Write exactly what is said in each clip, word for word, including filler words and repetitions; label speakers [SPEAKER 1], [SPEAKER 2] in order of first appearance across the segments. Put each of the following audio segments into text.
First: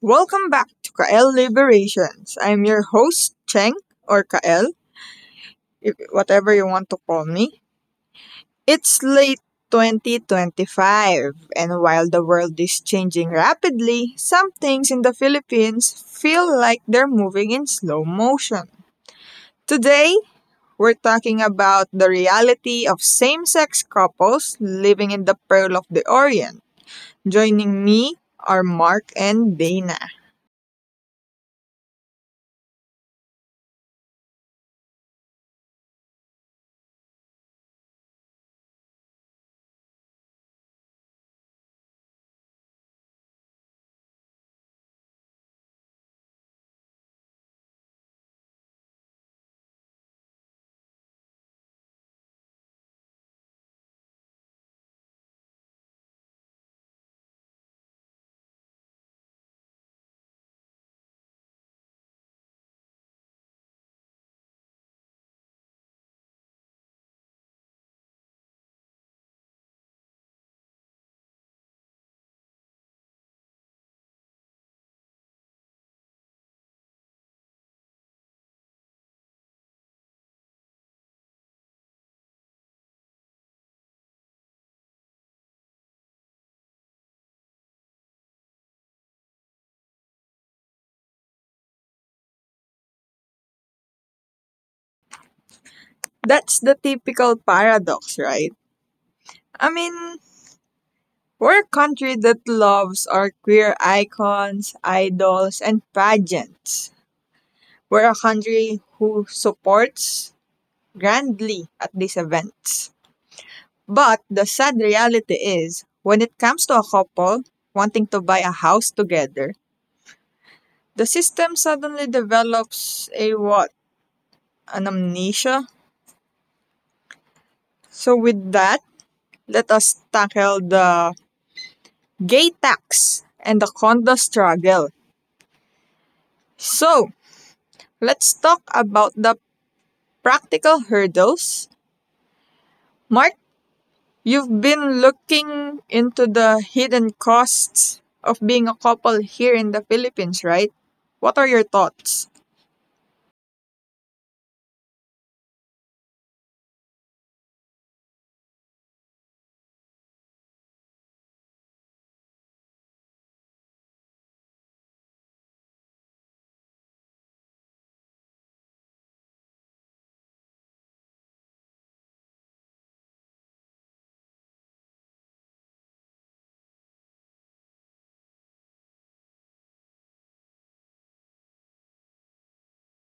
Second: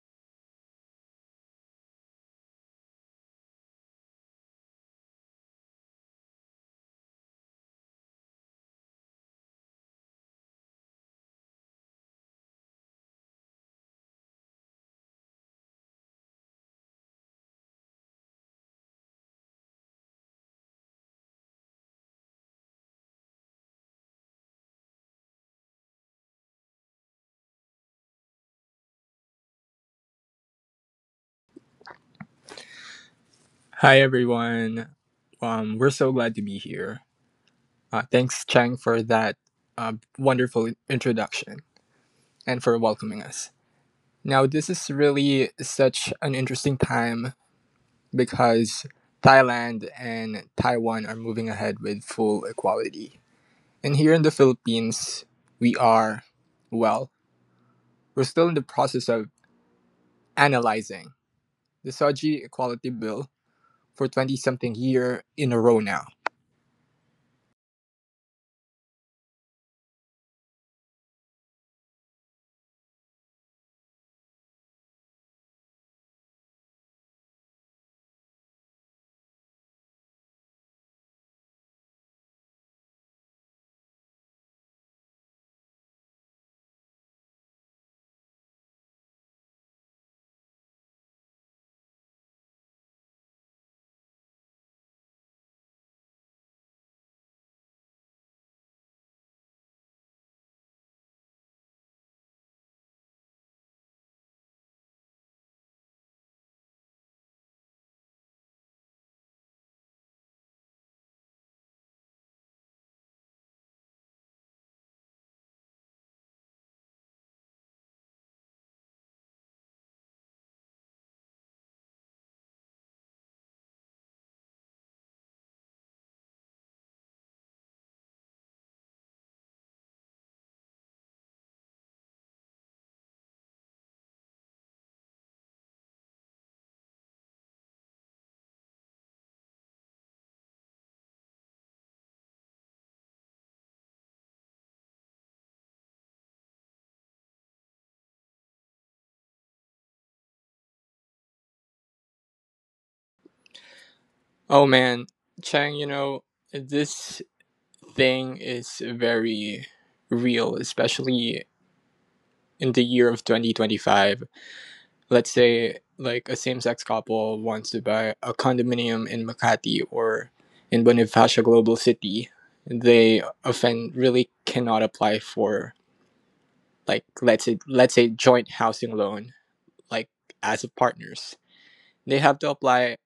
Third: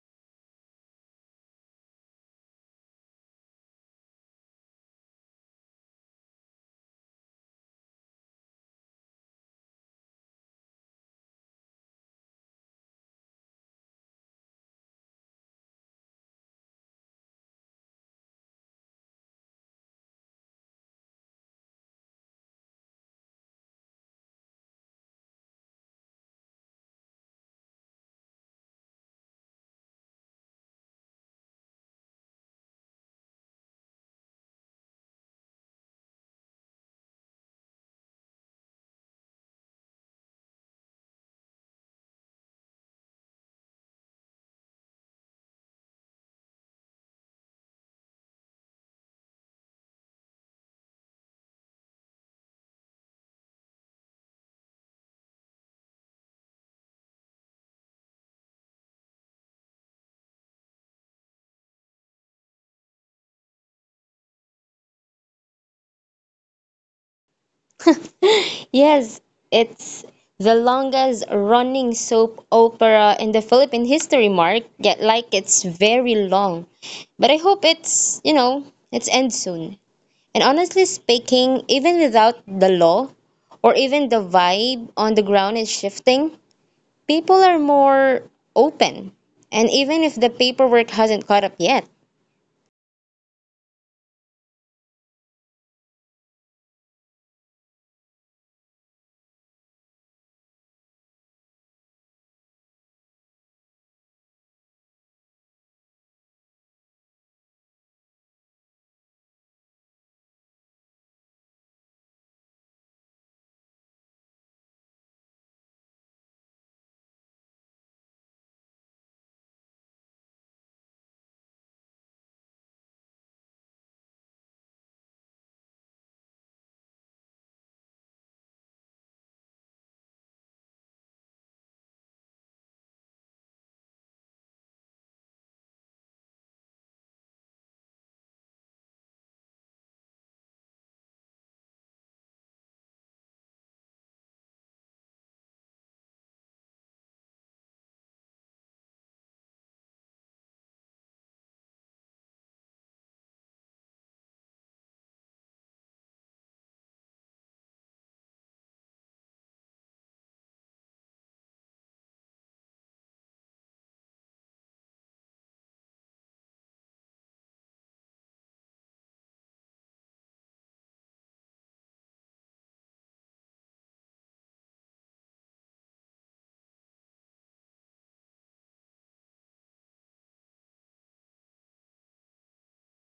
[SPEAKER 1] Welcome back to Kael Liberations. I'm your host, Cheng, or Kael, if, whatever you want to call me. It's late twenty twenty-five, and while the world is changing rapidly, some things in the Philippines feel like they're moving in slow motion. Today, we're talking about the reality of same sex couples living in the Pearl of the Orient. Joining me are Mark and Dana.
[SPEAKER 2] Hi, everyone. Um, we're so glad to be here. Uh, thanks, Chang, for that uh, wonderful introduction and for welcoming us. Now, this is really such an interesting time because Thailand and Taiwan are moving ahead with full equality. And here in the Philippines, we are, well, we're still in the process of analyzing the Soji Equality Bill for twenty something year in a row now.
[SPEAKER 3] Yes, it's the longest running soap opera in the Philippine history, Mark. Yet, like, it's very long. But I hope it's, you know, it's end soon. And honestly speaking, even without the law or even the vibe on the ground is shifting, people are more open. And even if the paperwork hasn't caught up yet.
[SPEAKER 1] That's the typical paradox, right? I mean, we're a country that loves our queer icons, idols, and pageants. We're a country who supports grandly at these events. But the sad reality is, when it comes to a couple wanting to buy a house together, the system suddenly develops a what? An amnesia? So, with that, let us tackle the gay tax and the condo struggle. So, let's talk about the practical hurdles. Mark, you've been looking into the hidden costs of being a couple here in the Philippines, right? What are your thoughts?
[SPEAKER 2] Oh man, Chang, you know, this thing is very real, especially in the year of twenty twenty-five. Let's say, like, a same sex couple wants to buy a condominium in Makati or in Bonifacio Global City. They often really cannot apply for, like, let's say, let's say joint housing loan, like, as of partners. They have to apply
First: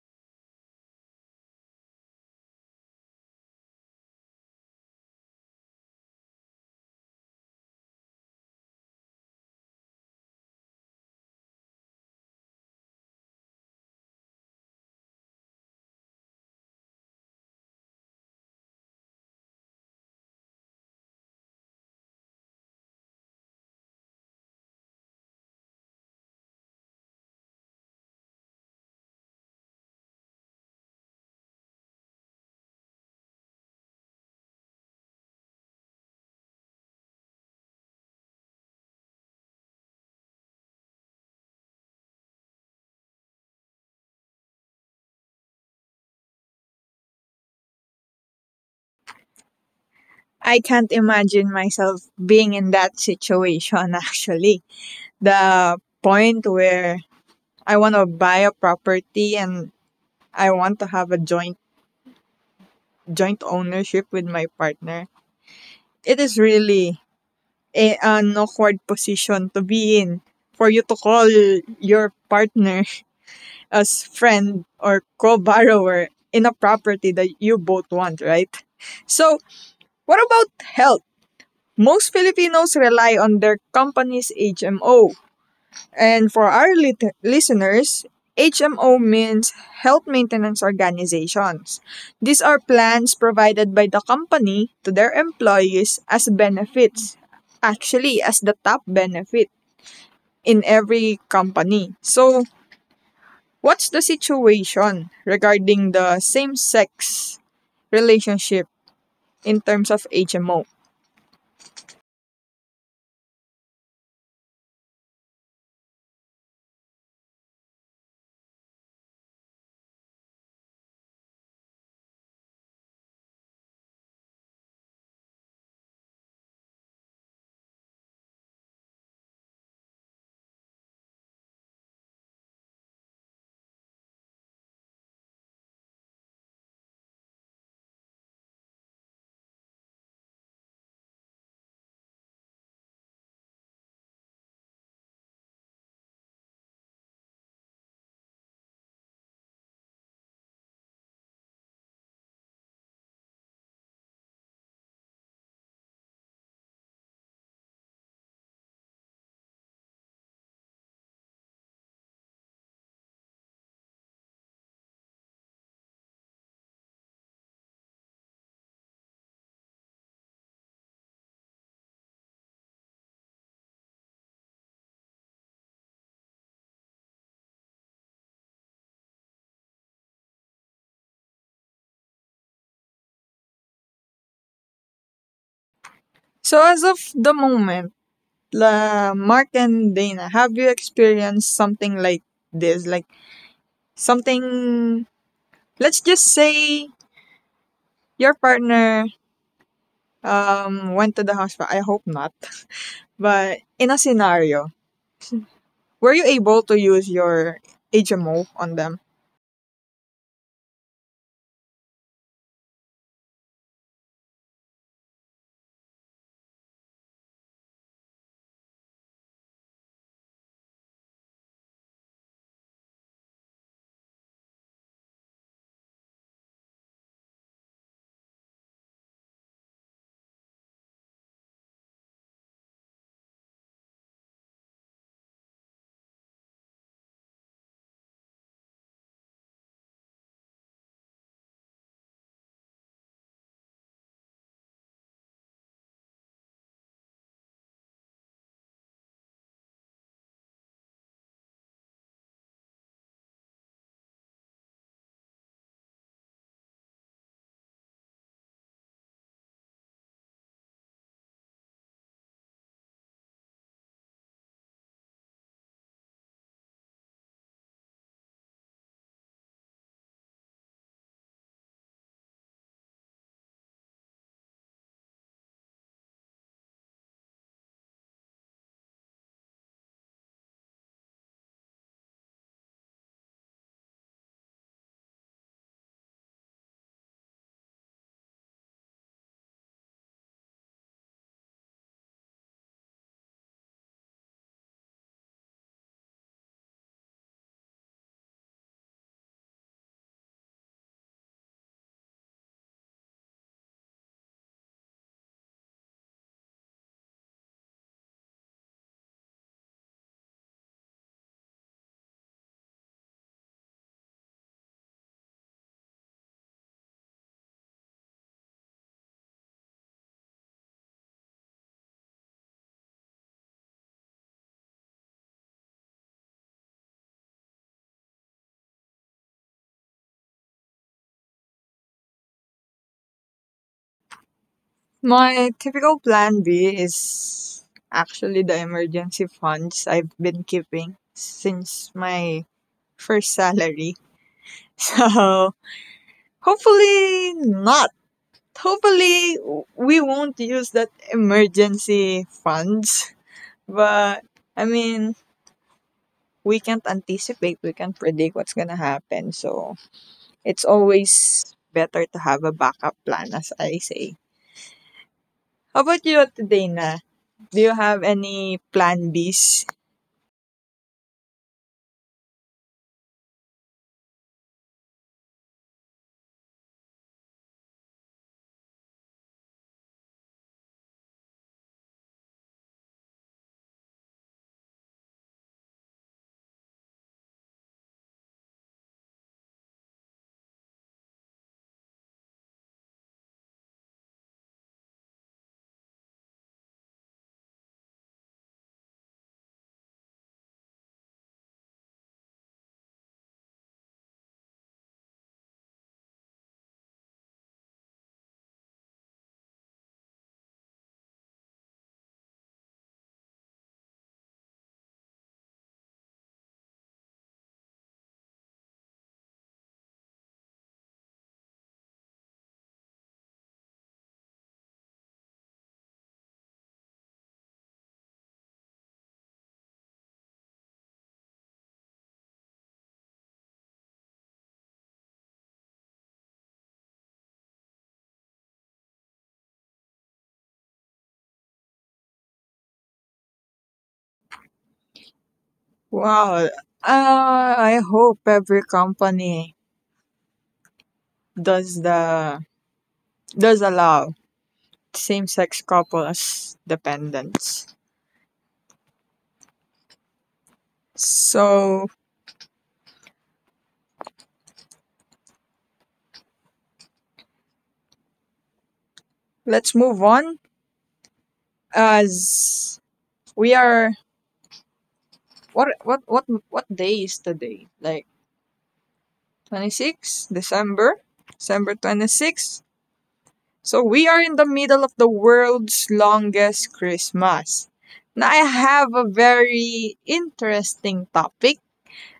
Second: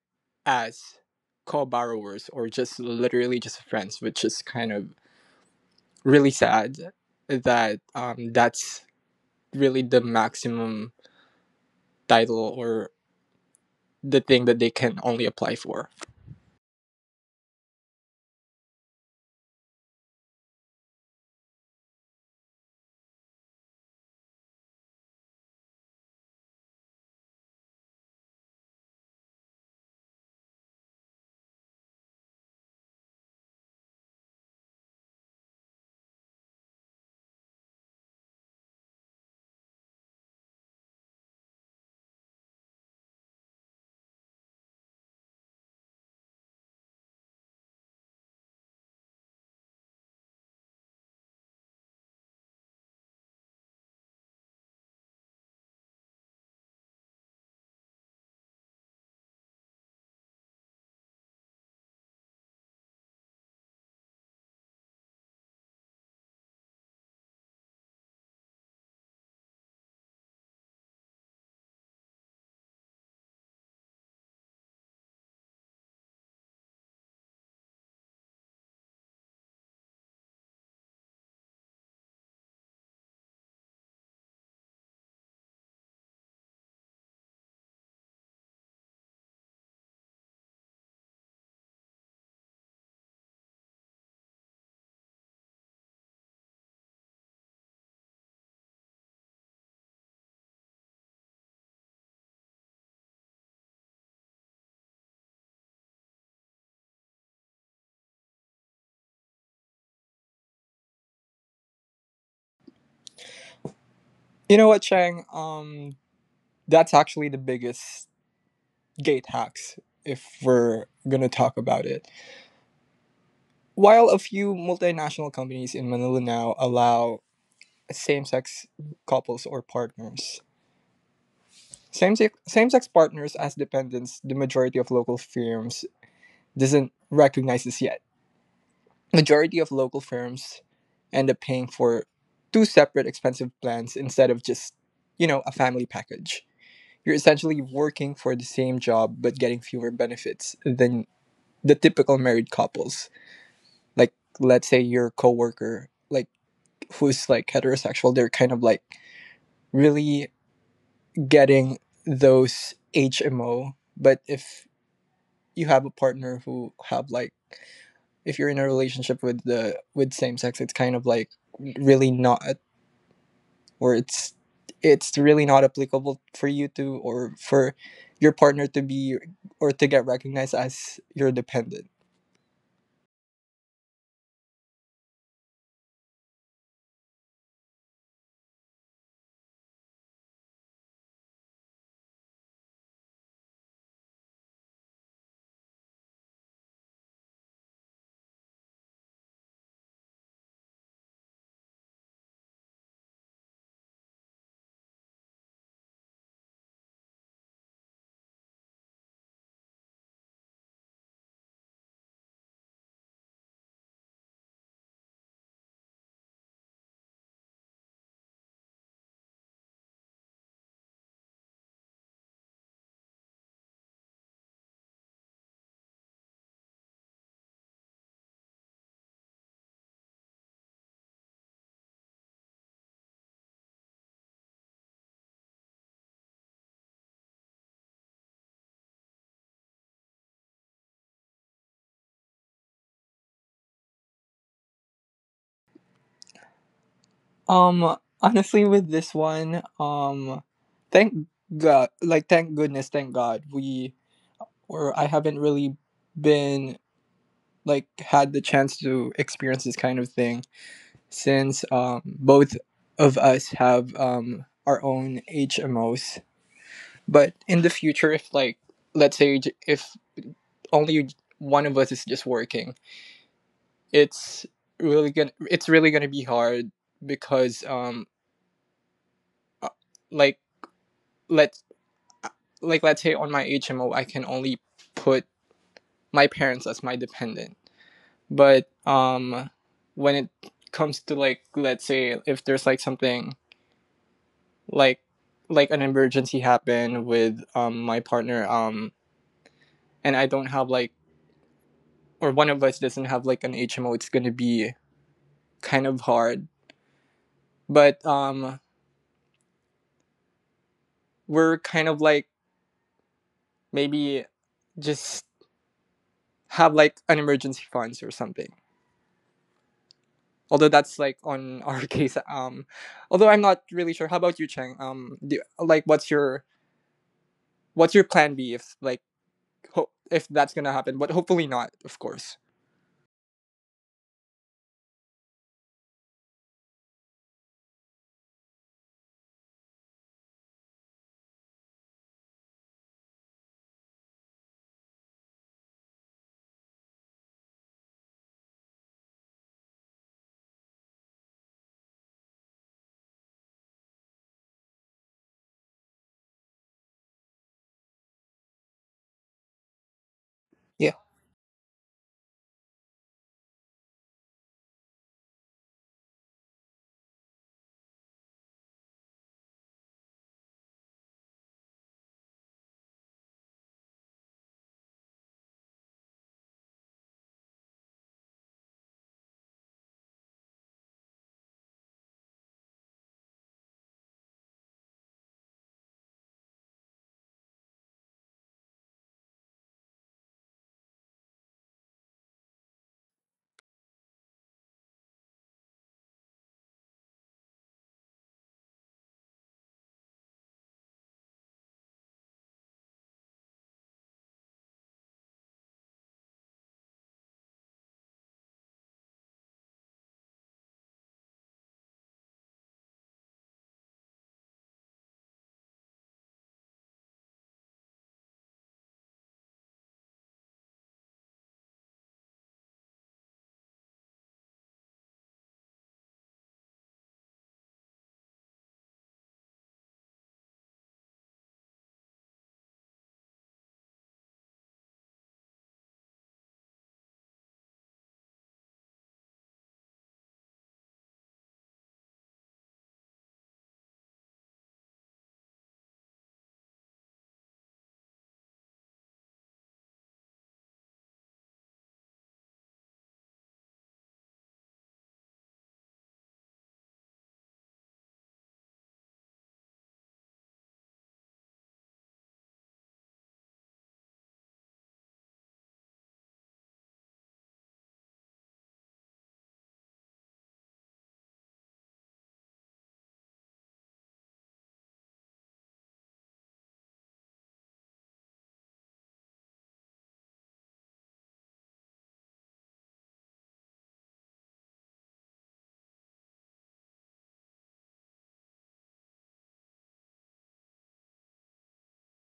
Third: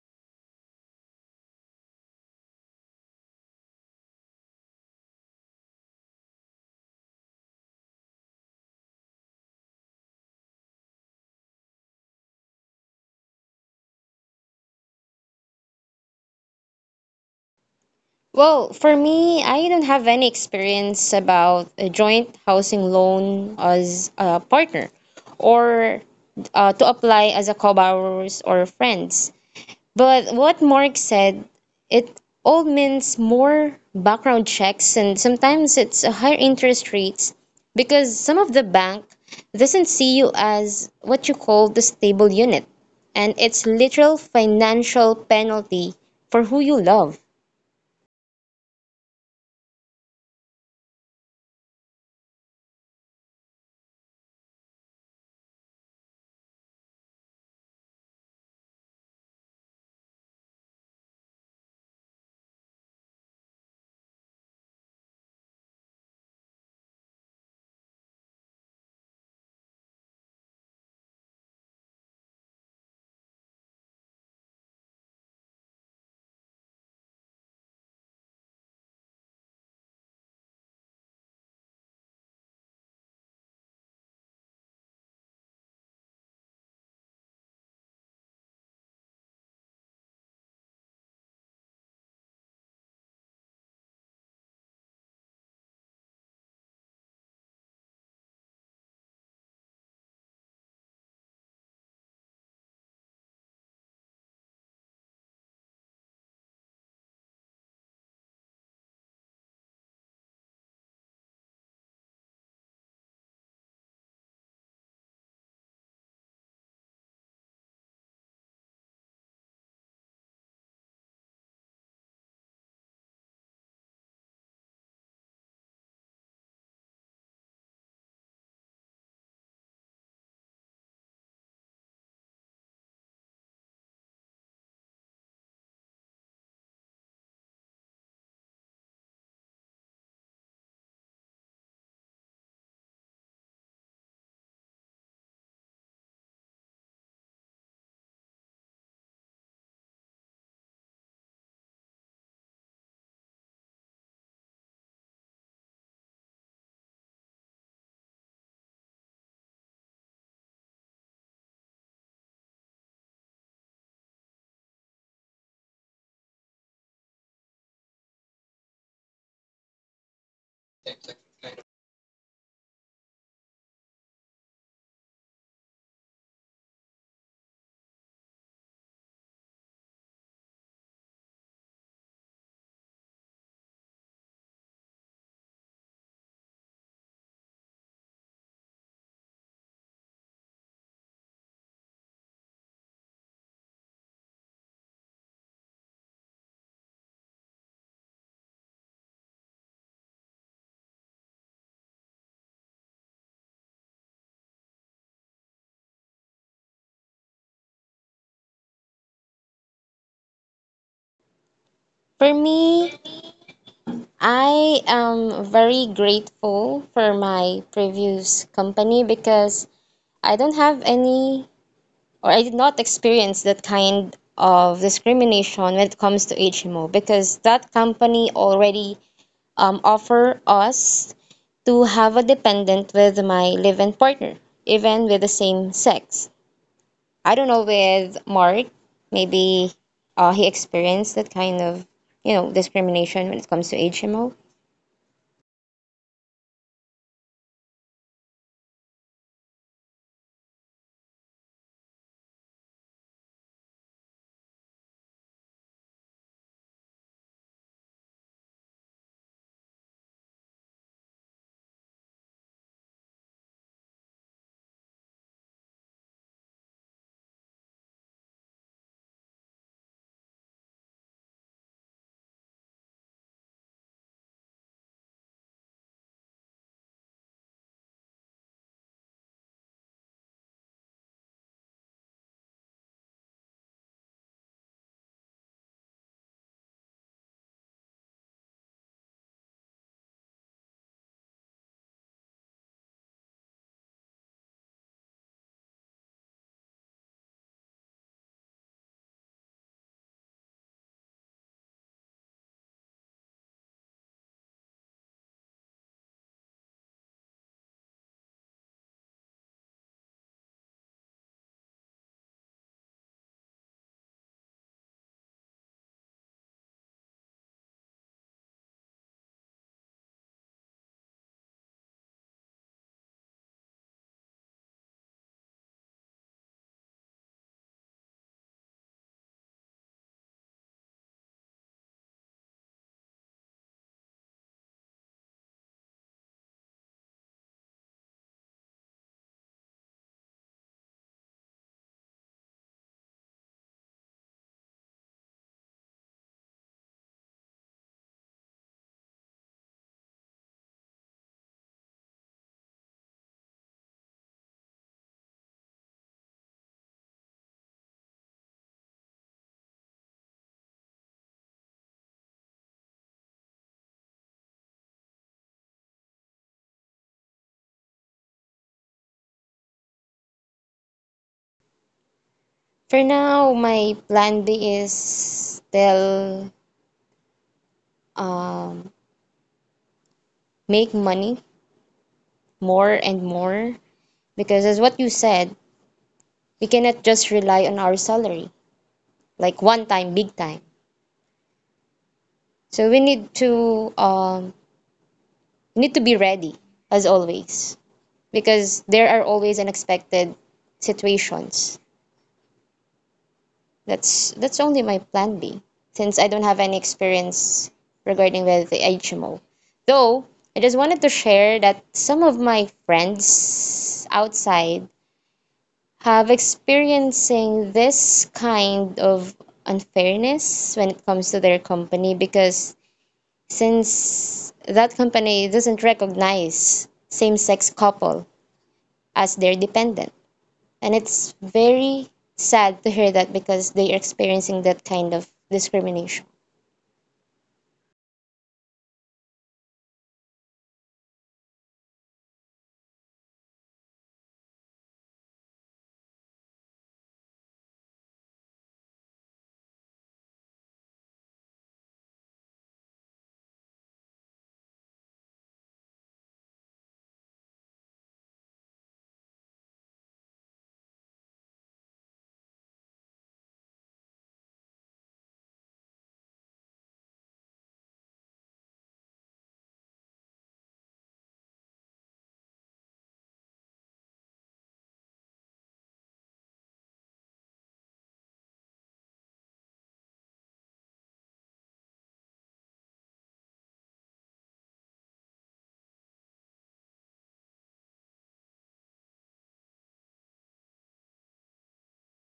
[SPEAKER 2] as co-borrowers or just literally just friends, which is kind of really sad that um, that's really the maximum title or the thing that they can only apply for.
[SPEAKER 3] Well, for me, I don't have any experience about a joint housing loan as a partner or uh, to apply as a co-borrowers or friends. But what Mark said, it all means more background checks and sometimes it's a higher interest rates because some of the bank doesn't see you as what you call the stable unit and it's literal financial penalty for who you love.
[SPEAKER 1] I can't imagine myself being in that situation actually. The point where I want to buy a property and I want to have a joint joint ownership with my partner. It is really a, an awkward position to be in for you to call your partner as friend or co-borrower in a property that you both want, right? So, what about health? Most Filipinos rely on their company's H M O. And for our lit- listeners, H M O means Health Maintenance Organizations. These are plans provided by the company to their employees as benefits, actually as the top benefit in every company. So, what's the situation regarding the same sex relationship in terms of H M O?
[SPEAKER 2] You know what, Chang? Um, that's actually the biggest gate hacks if we're going to talk about it. While a few multinational companies in Manila now allow same sex couples or partners, Same-sex, same-sex partners as dependents, the majority of local firms doesn't recognize this yet. Majority of local firms end up paying for two separate expensive plans instead of just, you know, a family package. You're essentially working for the same job but getting fewer benefits than the typical married couples. Like let's say your coworker, like who's like heterosexual, they're kind of like really getting those H M O. But if you have a partner who have like if you're in a relationship with the with same sex it's kind of like really not or it's it's really not applicable for you to or for your partner to be or to get recognized as your dependent.
[SPEAKER 1] So, as of the moment, La Mark and Dana, have you experienced something like this? Like something, let's just say your partner um, went to the hospital. I hope not. But in a scenario, were you able to use your H M O on them?
[SPEAKER 3] For me, I am very grateful for my previous company because I don't have any, or I did not experience that kind of discrimination when it comes to H M O because that company already um, offer us to have a dependent with my live-in partner, even with the same sex. I don't know with Mark, maybe uh, he experienced that kind of, you know, discrimination when it comes to H M O.
[SPEAKER 2] Um honestly, with this one, um thank god, like, thank goodness, thank god we or I haven't really been like had the chance to experience this kind of thing since, um, both of us have, um, our own H M Os. But in the future, if like let's say if only one of us is just working, it's really gonna it's really gonna be hard because um uh, like let like let's say on my H M O I can only put my parents as my dependent. But um, when it comes to, like, let's say if there's like something like like an emergency happened with um my partner um and I don't have like or one of us doesn't have like an H M O, it's gonna be kind of hard. But um, we're kind of like maybe just have like an emergency funds or something. Although that's like on our case. Um, although I'm not really sure. How about you, Cheng? Um, do, like what's your what's your plan B if like ho- if that's gonna happen, but hopefully not, of course.
[SPEAKER 1] My typical plan B is actually the emergency funds I've been keeping since my first salary. So, hopefully not. Hopefully we won't use that emergency funds, but I mean, we can't anticipate, we can't predict what's going to happen. So, it's
[SPEAKER 2] Yeah.
[SPEAKER 1] always better to have a backup plan as I say. How about you today, na? Do you have any plan Bs?
[SPEAKER 3] For now, my plan B is still um, make money more and more because, as what you said, we cannot just rely on our salary like one time, big time. So we need to um, need to be ready as always because there are always unexpected situations. That's that's only my plan B, since I don't have any experience regarding with the H M O. Though I just wanted to share that some of my friends outside have experiencing this kind of unfairness when it comes to their company because since that company doesn't recognize same-sex couple as their dependent and it's very sad to hear that because they are experiencing that kind of discrimination.
[SPEAKER 1] Wow. Uh, I hope every company does the does allow same-sex couples dependents. So let's move on. As we are, what what what what day is today? Like twenty six December, December twenty sixth. So we are in the middle of the world's longest Christmas. Now I have a very interesting topic,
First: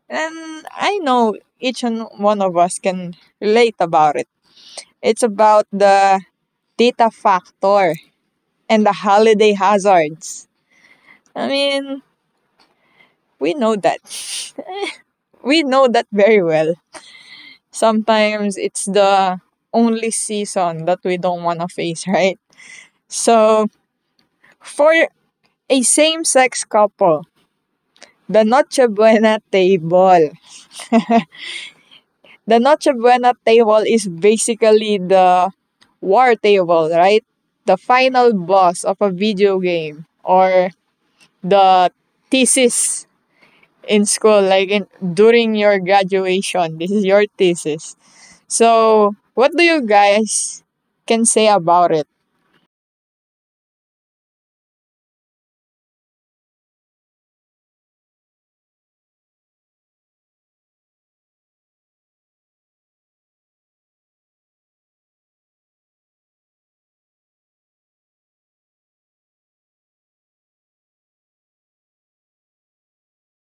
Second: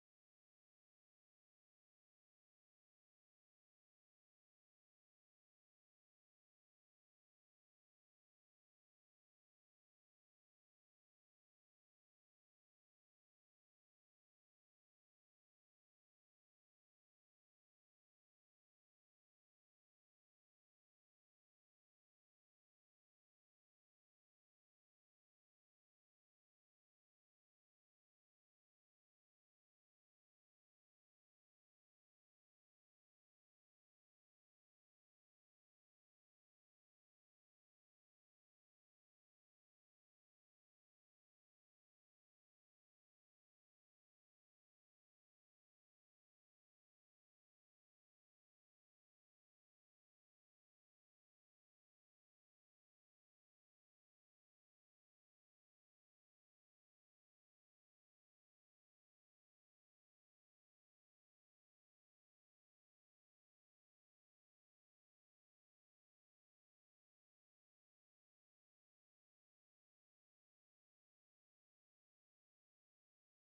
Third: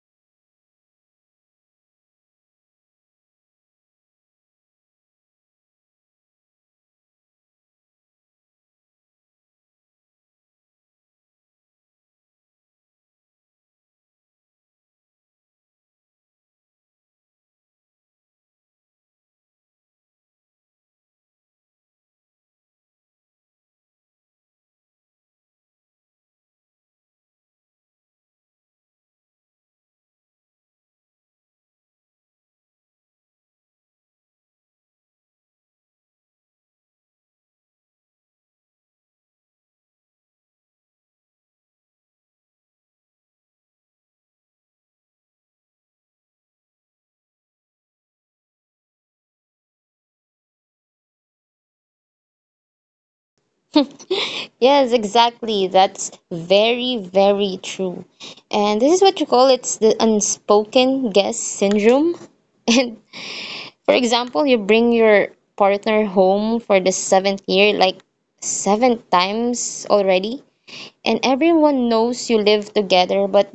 [SPEAKER 1] and I know each and one of us can relate about it. It's about the data factor and the holiday hazards. I mean, we know that. We know that very well. Sometimes it's the only season that we don't want to face, right? So, for a same sex couple, the Noche Buena table the Noche Buena table is basically the war table, right? The final boss of a video game or the thesis in school, like in during your graduation. This is your thesis. So, what do you guys can say about it?
[SPEAKER 3] Yes, exactly. That's very, very true. And this is what you call it's the unspoken guest syndrome. And for example, you bring your partner home for the seventh year, like seven times already, and everyone knows you live together, but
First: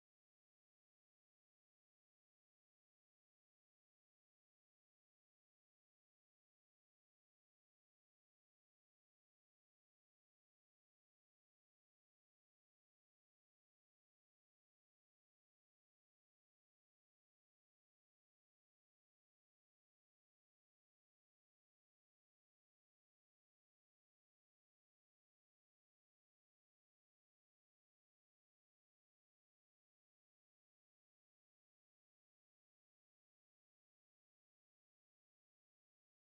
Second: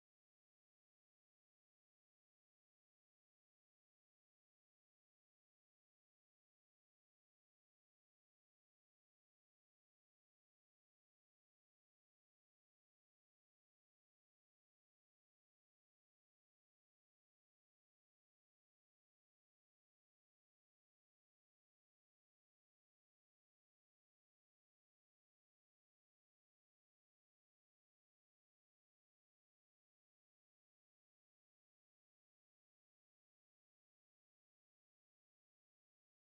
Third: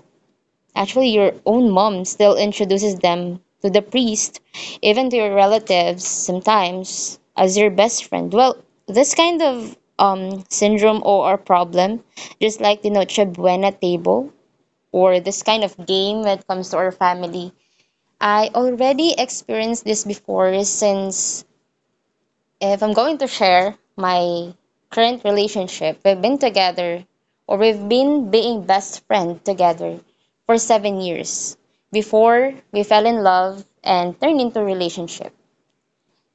[SPEAKER 3] actually, your own mom still introduces them to the priest, even to your relatives sometimes, as your best friend. Well, this kind of um, syndrome or, or problem, just like the Noche Buena table or this kind of game when it comes to our family, I already experienced this before since if I'm going to share my current relationship, we've been together or we've been being best friend together for seven years before we fell in love and turned into a relationship.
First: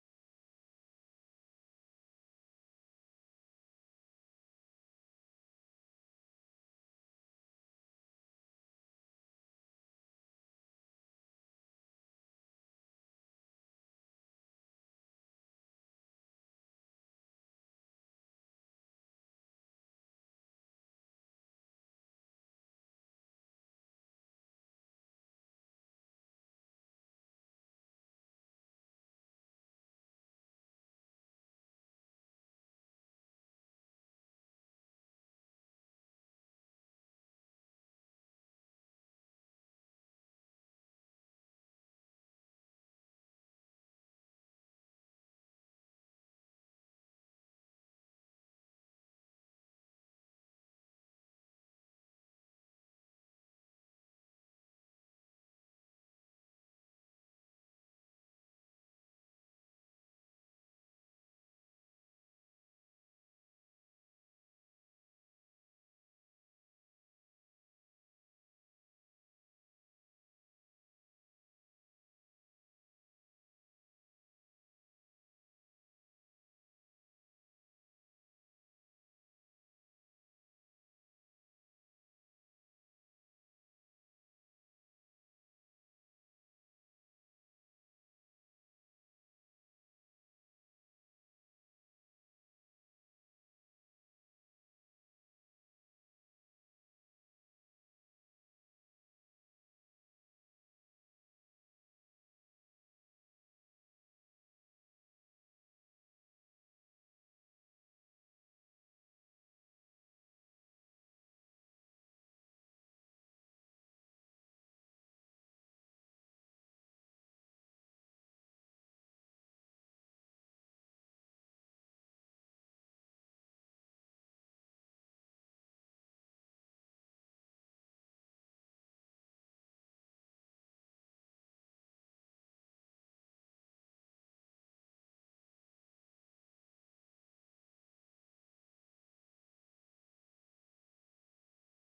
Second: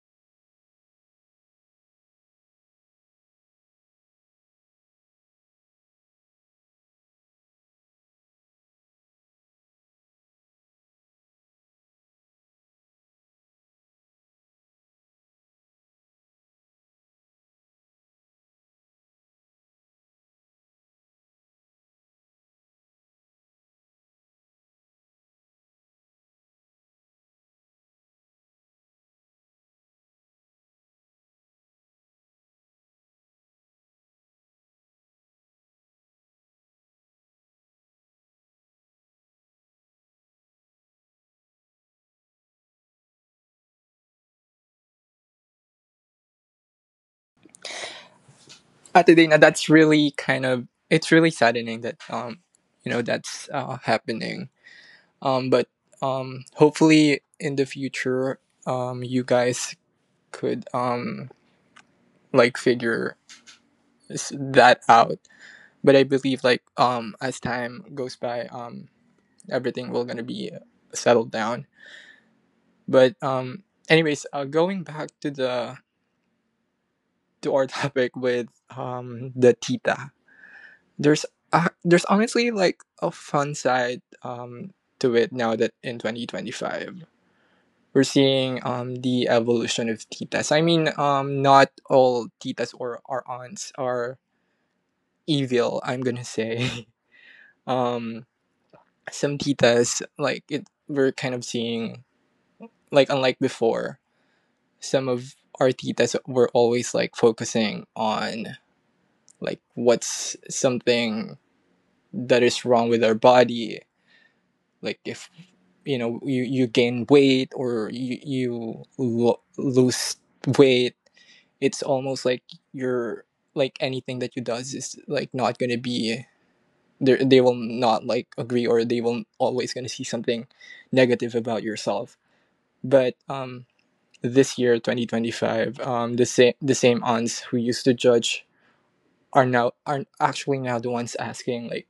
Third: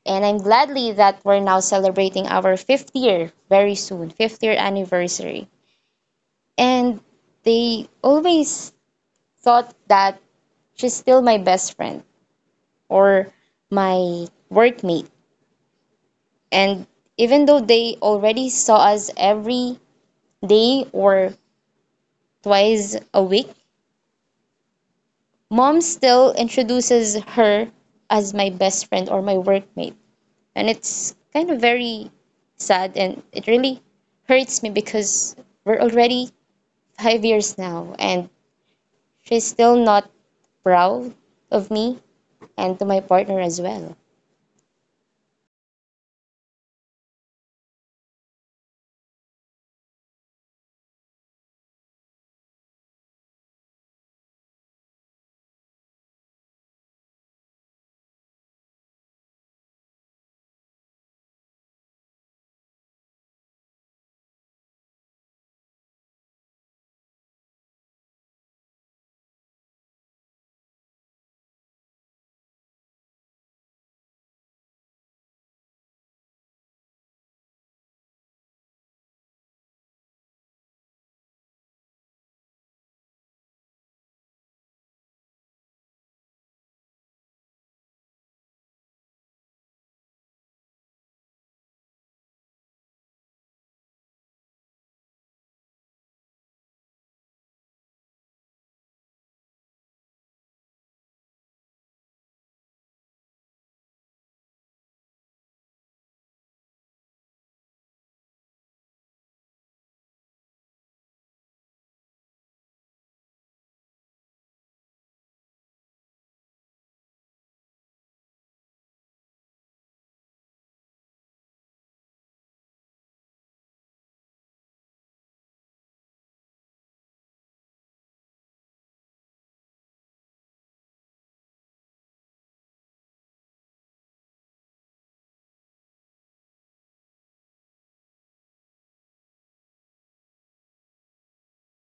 [SPEAKER 3] And I'm gladly that we're now celebrating our fifth year very soon, fifth year anniversary. And they always thought that she's still my best friend or my workmate. And even though they already saw us every day or twice a week, mom still introduces her as my best friend or my workmate. And it's kind of very sad and it really hurts me because we're already five years now and she's still not proud of me and to my partner as well.
[SPEAKER 2] Ate Dana, that's really kind of it's really saddening that um you know that's uh, happening. Um, but um hopefully in the future um you guys could um like figure that out. But I believe like um as time goes by um everything will gonna be settled down. But um anyways, uh, going back to the to our topic with um the tita. There's uh, there's honestly like a fun side um to it now that in twenty twenty-five we're seeing um the evolution of titas. I mean um not all titas or our aunts are evil. I'm gonna say um some titas like it we're kind of seeing like unlike before some of our titas were always like focusing on like what's something that is wrong with our body. Like if you know you you gain weight or you you lo- lose weight, it's almost like you're like anything that you does is like not gonna be they they will not like agree or they will always gonna see something negative about yourself. But um this year twenty twenty-five um the same the same aunts who used to judge are now are actually now the ones asking like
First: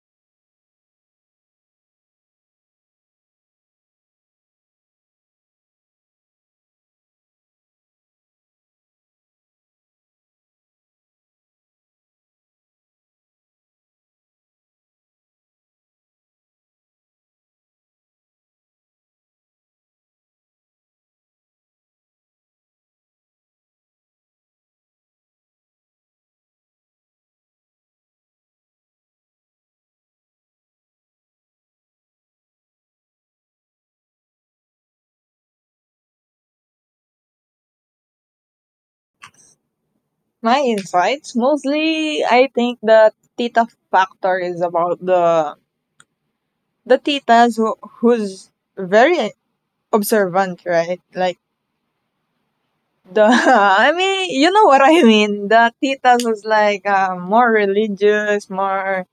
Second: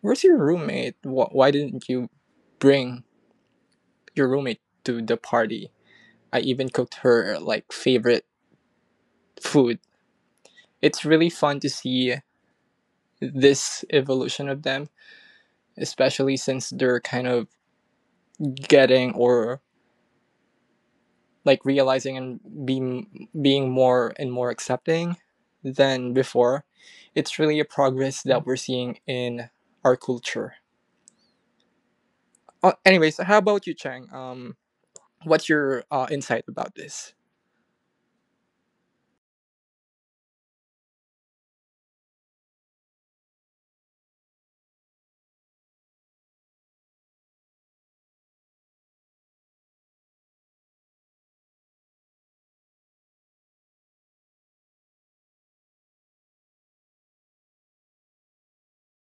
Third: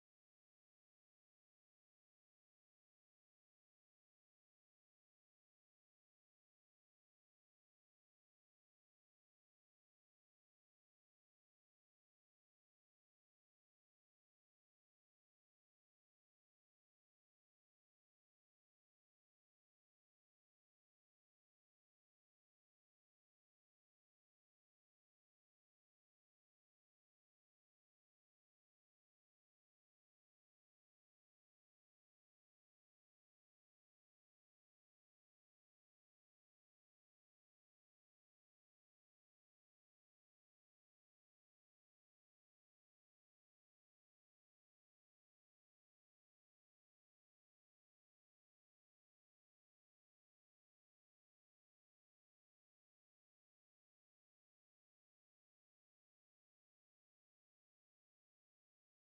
[SPEAKER 2] where's your roommate. Wh- why didn't you bring your roommate to the party. I even cooked her like favorite food. It's really fun to see this evolution of them, especially since they're kind of getting or like realizing and being being more and more accepting than before. It's really a progress that we're seeing in our culture. Uh, anyways, how about you, Chang? Um, What's your uh, insight about this?
[SPEAKER 1] My insights mostly, I think the tita factor is about the the titas who, who's very observant, right? Like the I mean, you know what I mean. The titas was like uh, more religious, more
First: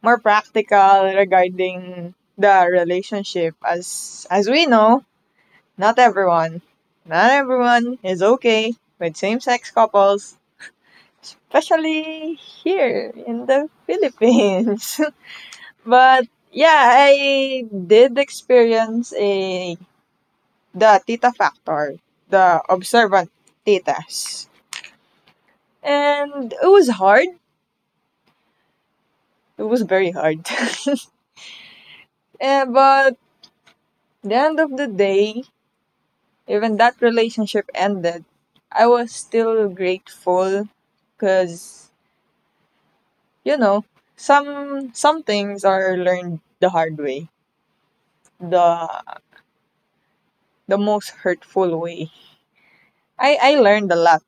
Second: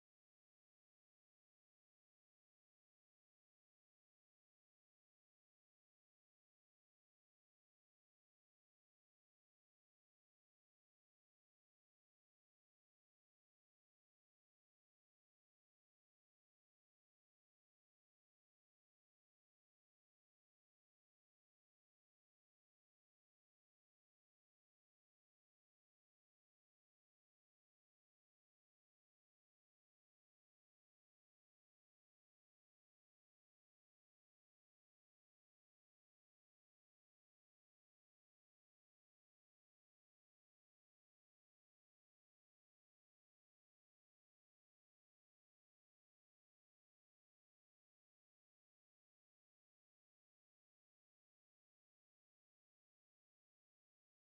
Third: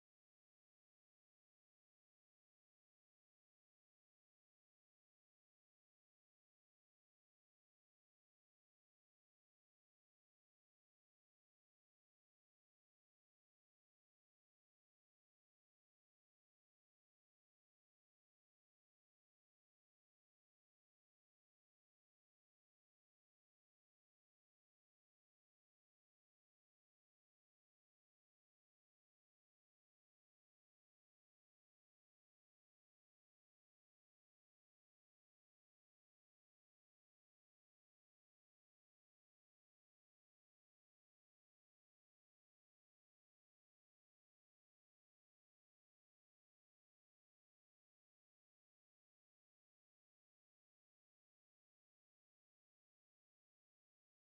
[SPEAKER 1] more practical regarding the relationship. As as we know, not everyone, not everyone is okay with same sex couples, especially here in the Philippines. But yeah, I did experience a the tita factor, the observant titas, and it was hard. It was very hard. Eh, but the end of the day, even that relationship ended, I was still grateful because you know some some things are learned the hard way, the the most hurtful way. I I learned a lot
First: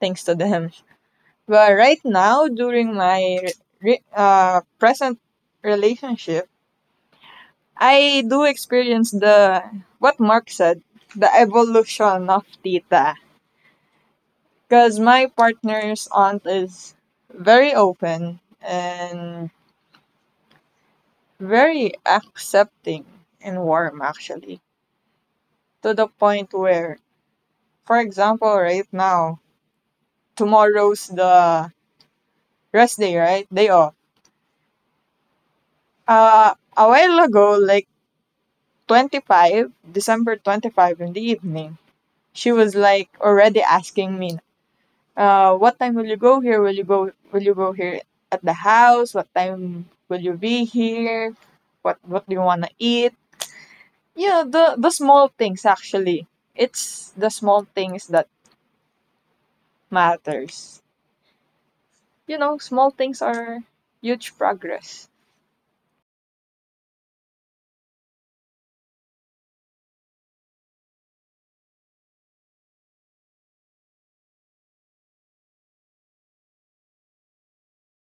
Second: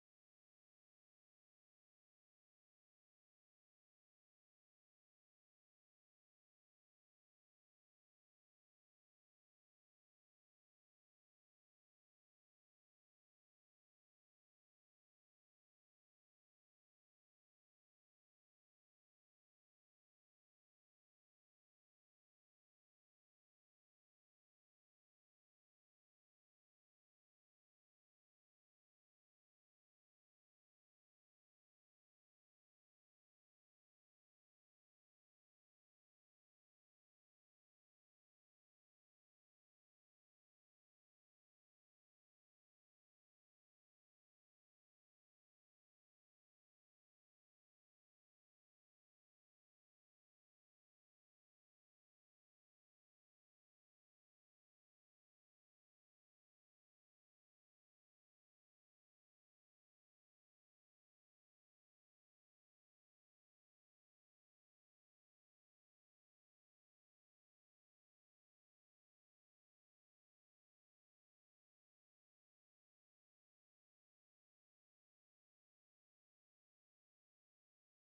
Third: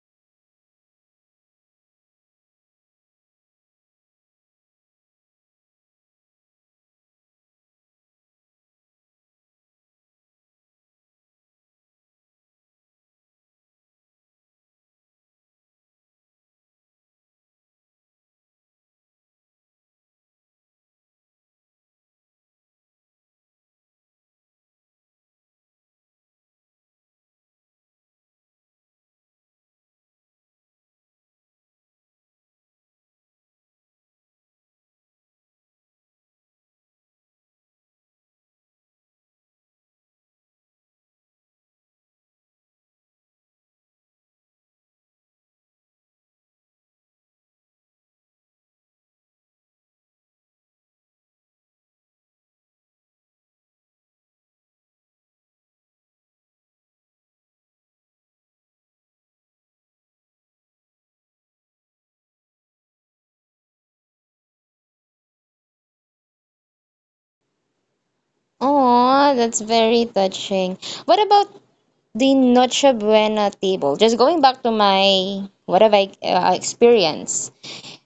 [SPEAKER 1] thanks to them. But right now, during my re- uh, present relationship, I do experience the what Mark said, the evolution of Tita. Because my partner's aunt is very open and very accepting and warm, actually, to the point where, for example, right now, tomorrow's the rest day, right? Day off. Uh, a while ago, like twenty-five, December twenty-fifth in the evening, she was like already asking me, uh, what time will you go here? Will you go? Will you go here at the house? What time will you be here? What What do you wanna eat? Yeah, the the small things actually. It's the small things that matters. You know, small things are huge progress.
[SPEAKER 3] Oh, that's very touching. What about the Noche Buena table? Just going back to my what have I uh, experienced?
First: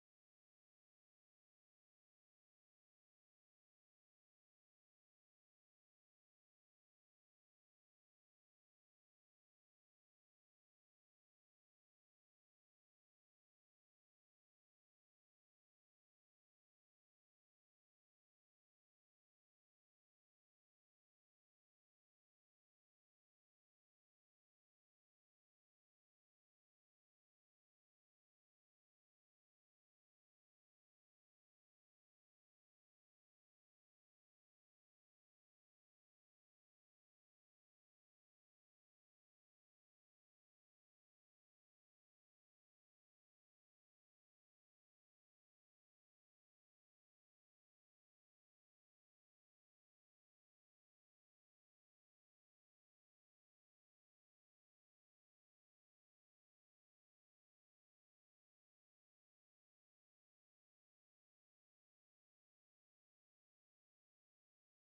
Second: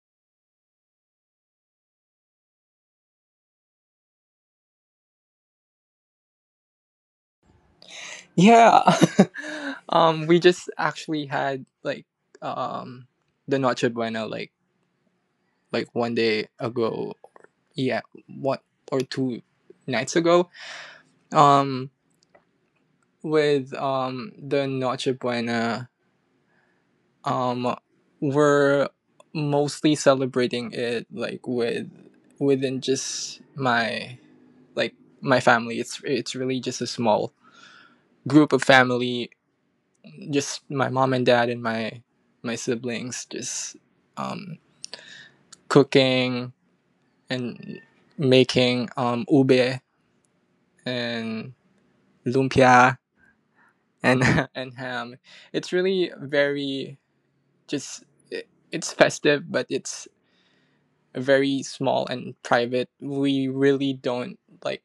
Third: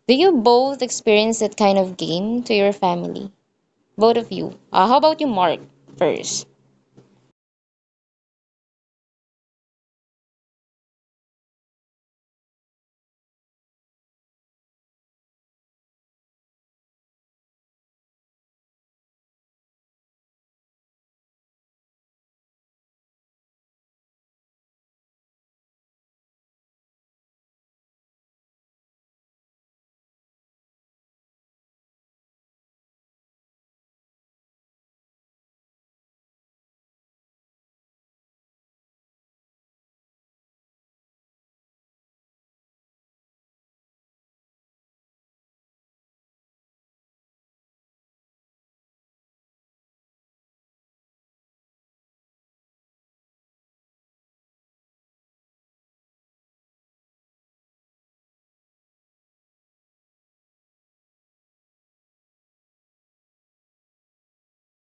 [SPEAKER 3] Do you both experience that kind of game to your family? Both of you. Uh, how about you, Mark, first?
[SPEAKER 2] Yeah, um, we just actually had like um, the Noche Buena like like one day ago. Yeah, one or two nights ago. Um, with um the Noche Buena, Um, we're mostly celebrating it like with within just my like my family. It's it's really just a small group of family, just my mom and dad and my my siblings. Just um, cooking and making um ube and lumpia and and ham. It's really very just it, it's festive, but it's very small and private. We really don't like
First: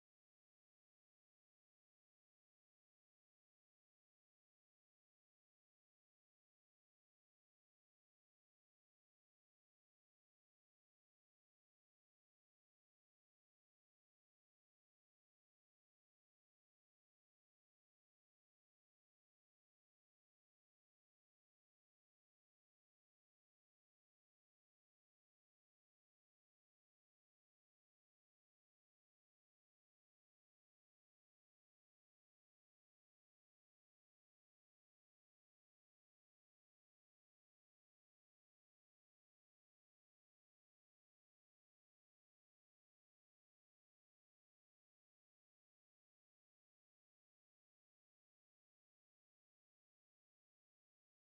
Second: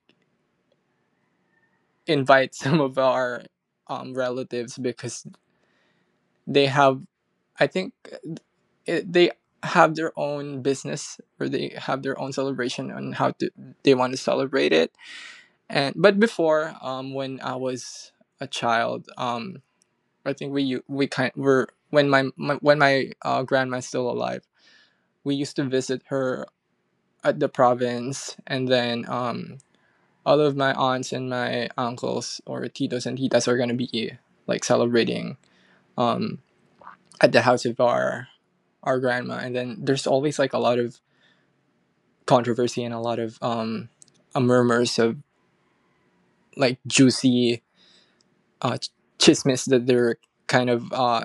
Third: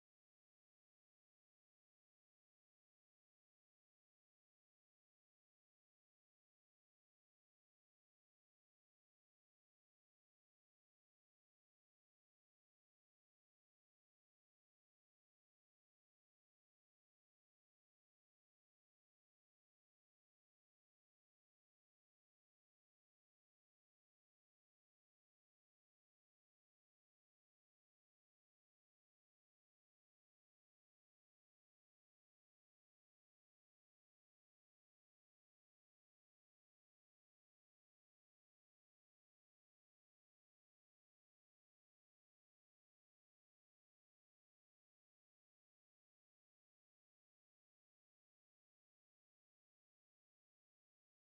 [SPEAKER 2] invite some of our um, relatives because they have, I think, it, they have their own business or they have their own celebration on how to, they want to celebrate it. And but before, um, when I was a child, um, I think we we kind were when my, my when my uh, grandma's still alive, we used to visit her at the province, and then um, all of my aunts and my uncles or titos and titas are gonna be like celebrating, um, at the house of our our grandma, and then there's always like a lot of controversy and a lot of um, uh, murmurs of like juicy uh, chismes that they're kind of uh,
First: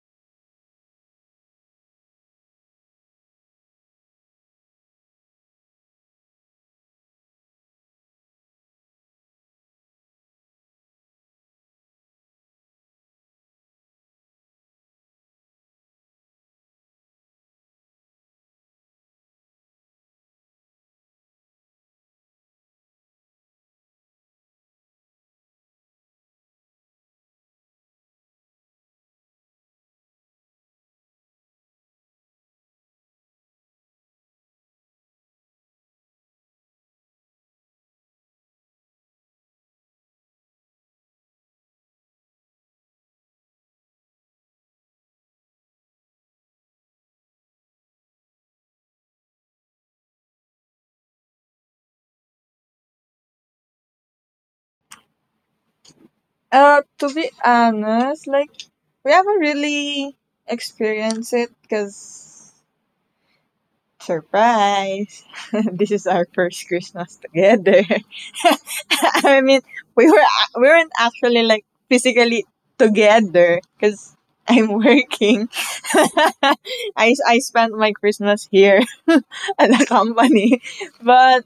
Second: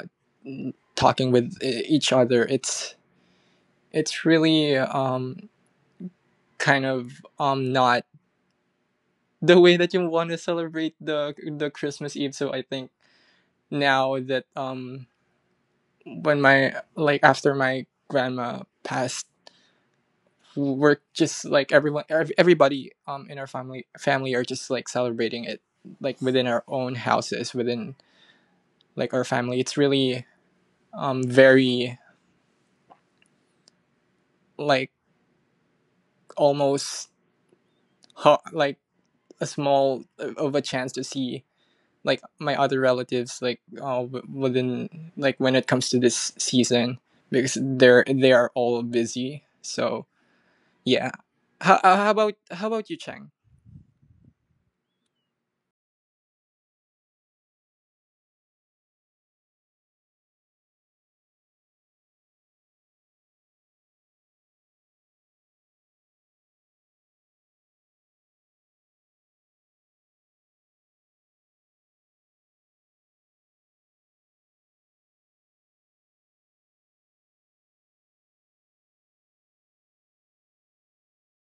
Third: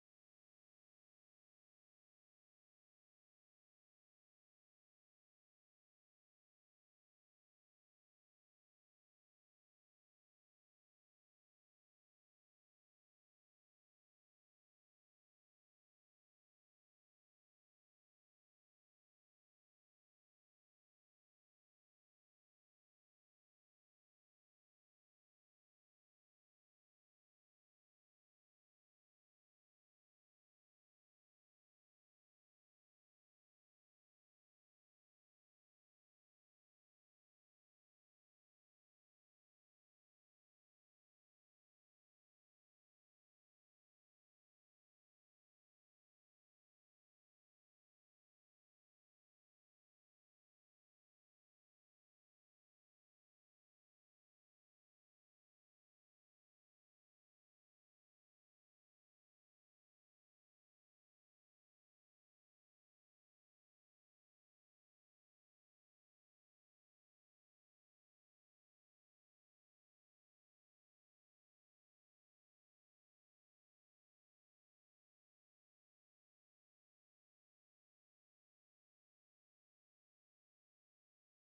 [SPEAKER 2] talking with e- each other. It's it's really um, kind of um, not the way that you want to celebrate the the Christmas Eve. So I think now that um, when my like after my grandma passed we're just like everyone ev- everybody um in our family family are just like celebrating it like within our own houses within like our family it's really um very like almost ho- like a small uh, of a chance to see like my other relatives like uh, within like when it comes to this season because they're they are all busy so yeah how, uh, how about how about you cheng.
[SPEAKER 1] Uh, to be honest, like we haven't really experienced it because surprise, this is our first Christmas together. I mean, we were we weren't actually like physically together because I'm working. I I spent my Christmas here at the company, but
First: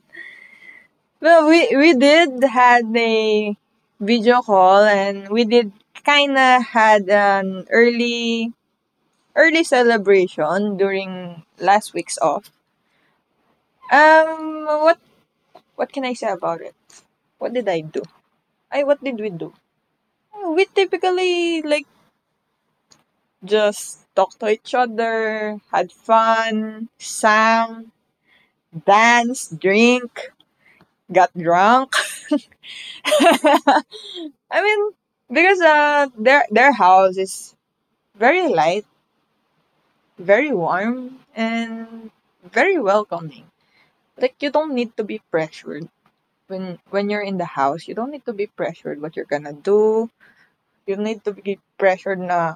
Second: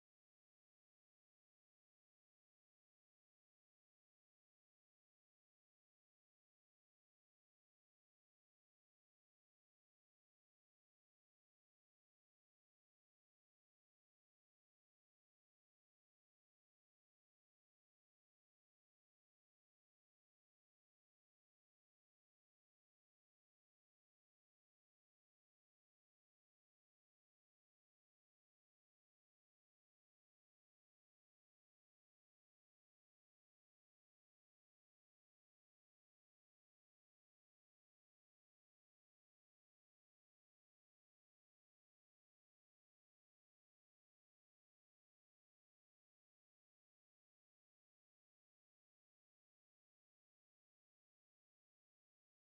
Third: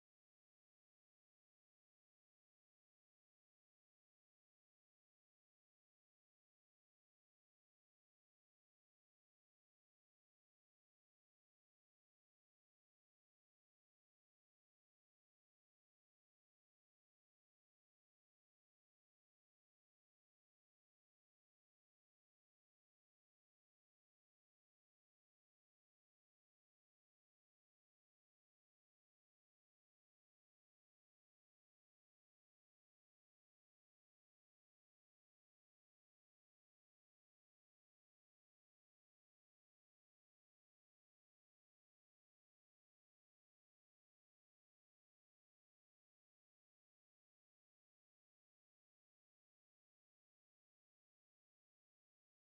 [SPEAKER 1] well, we we did had a video call and we did kind of had an early early celebration during last week's off. Um, what what can I say about it? What did I do? I What did we do? We typically like just talked to each other, had fun, sang, danced, drink, got drunk. I mean, because uh, their their house is very light, very warm, and very welcoming. Like you don't need to be pressured when when you're in the house. You don't need to be pressured what you're gonna do. You don't need to be pressured na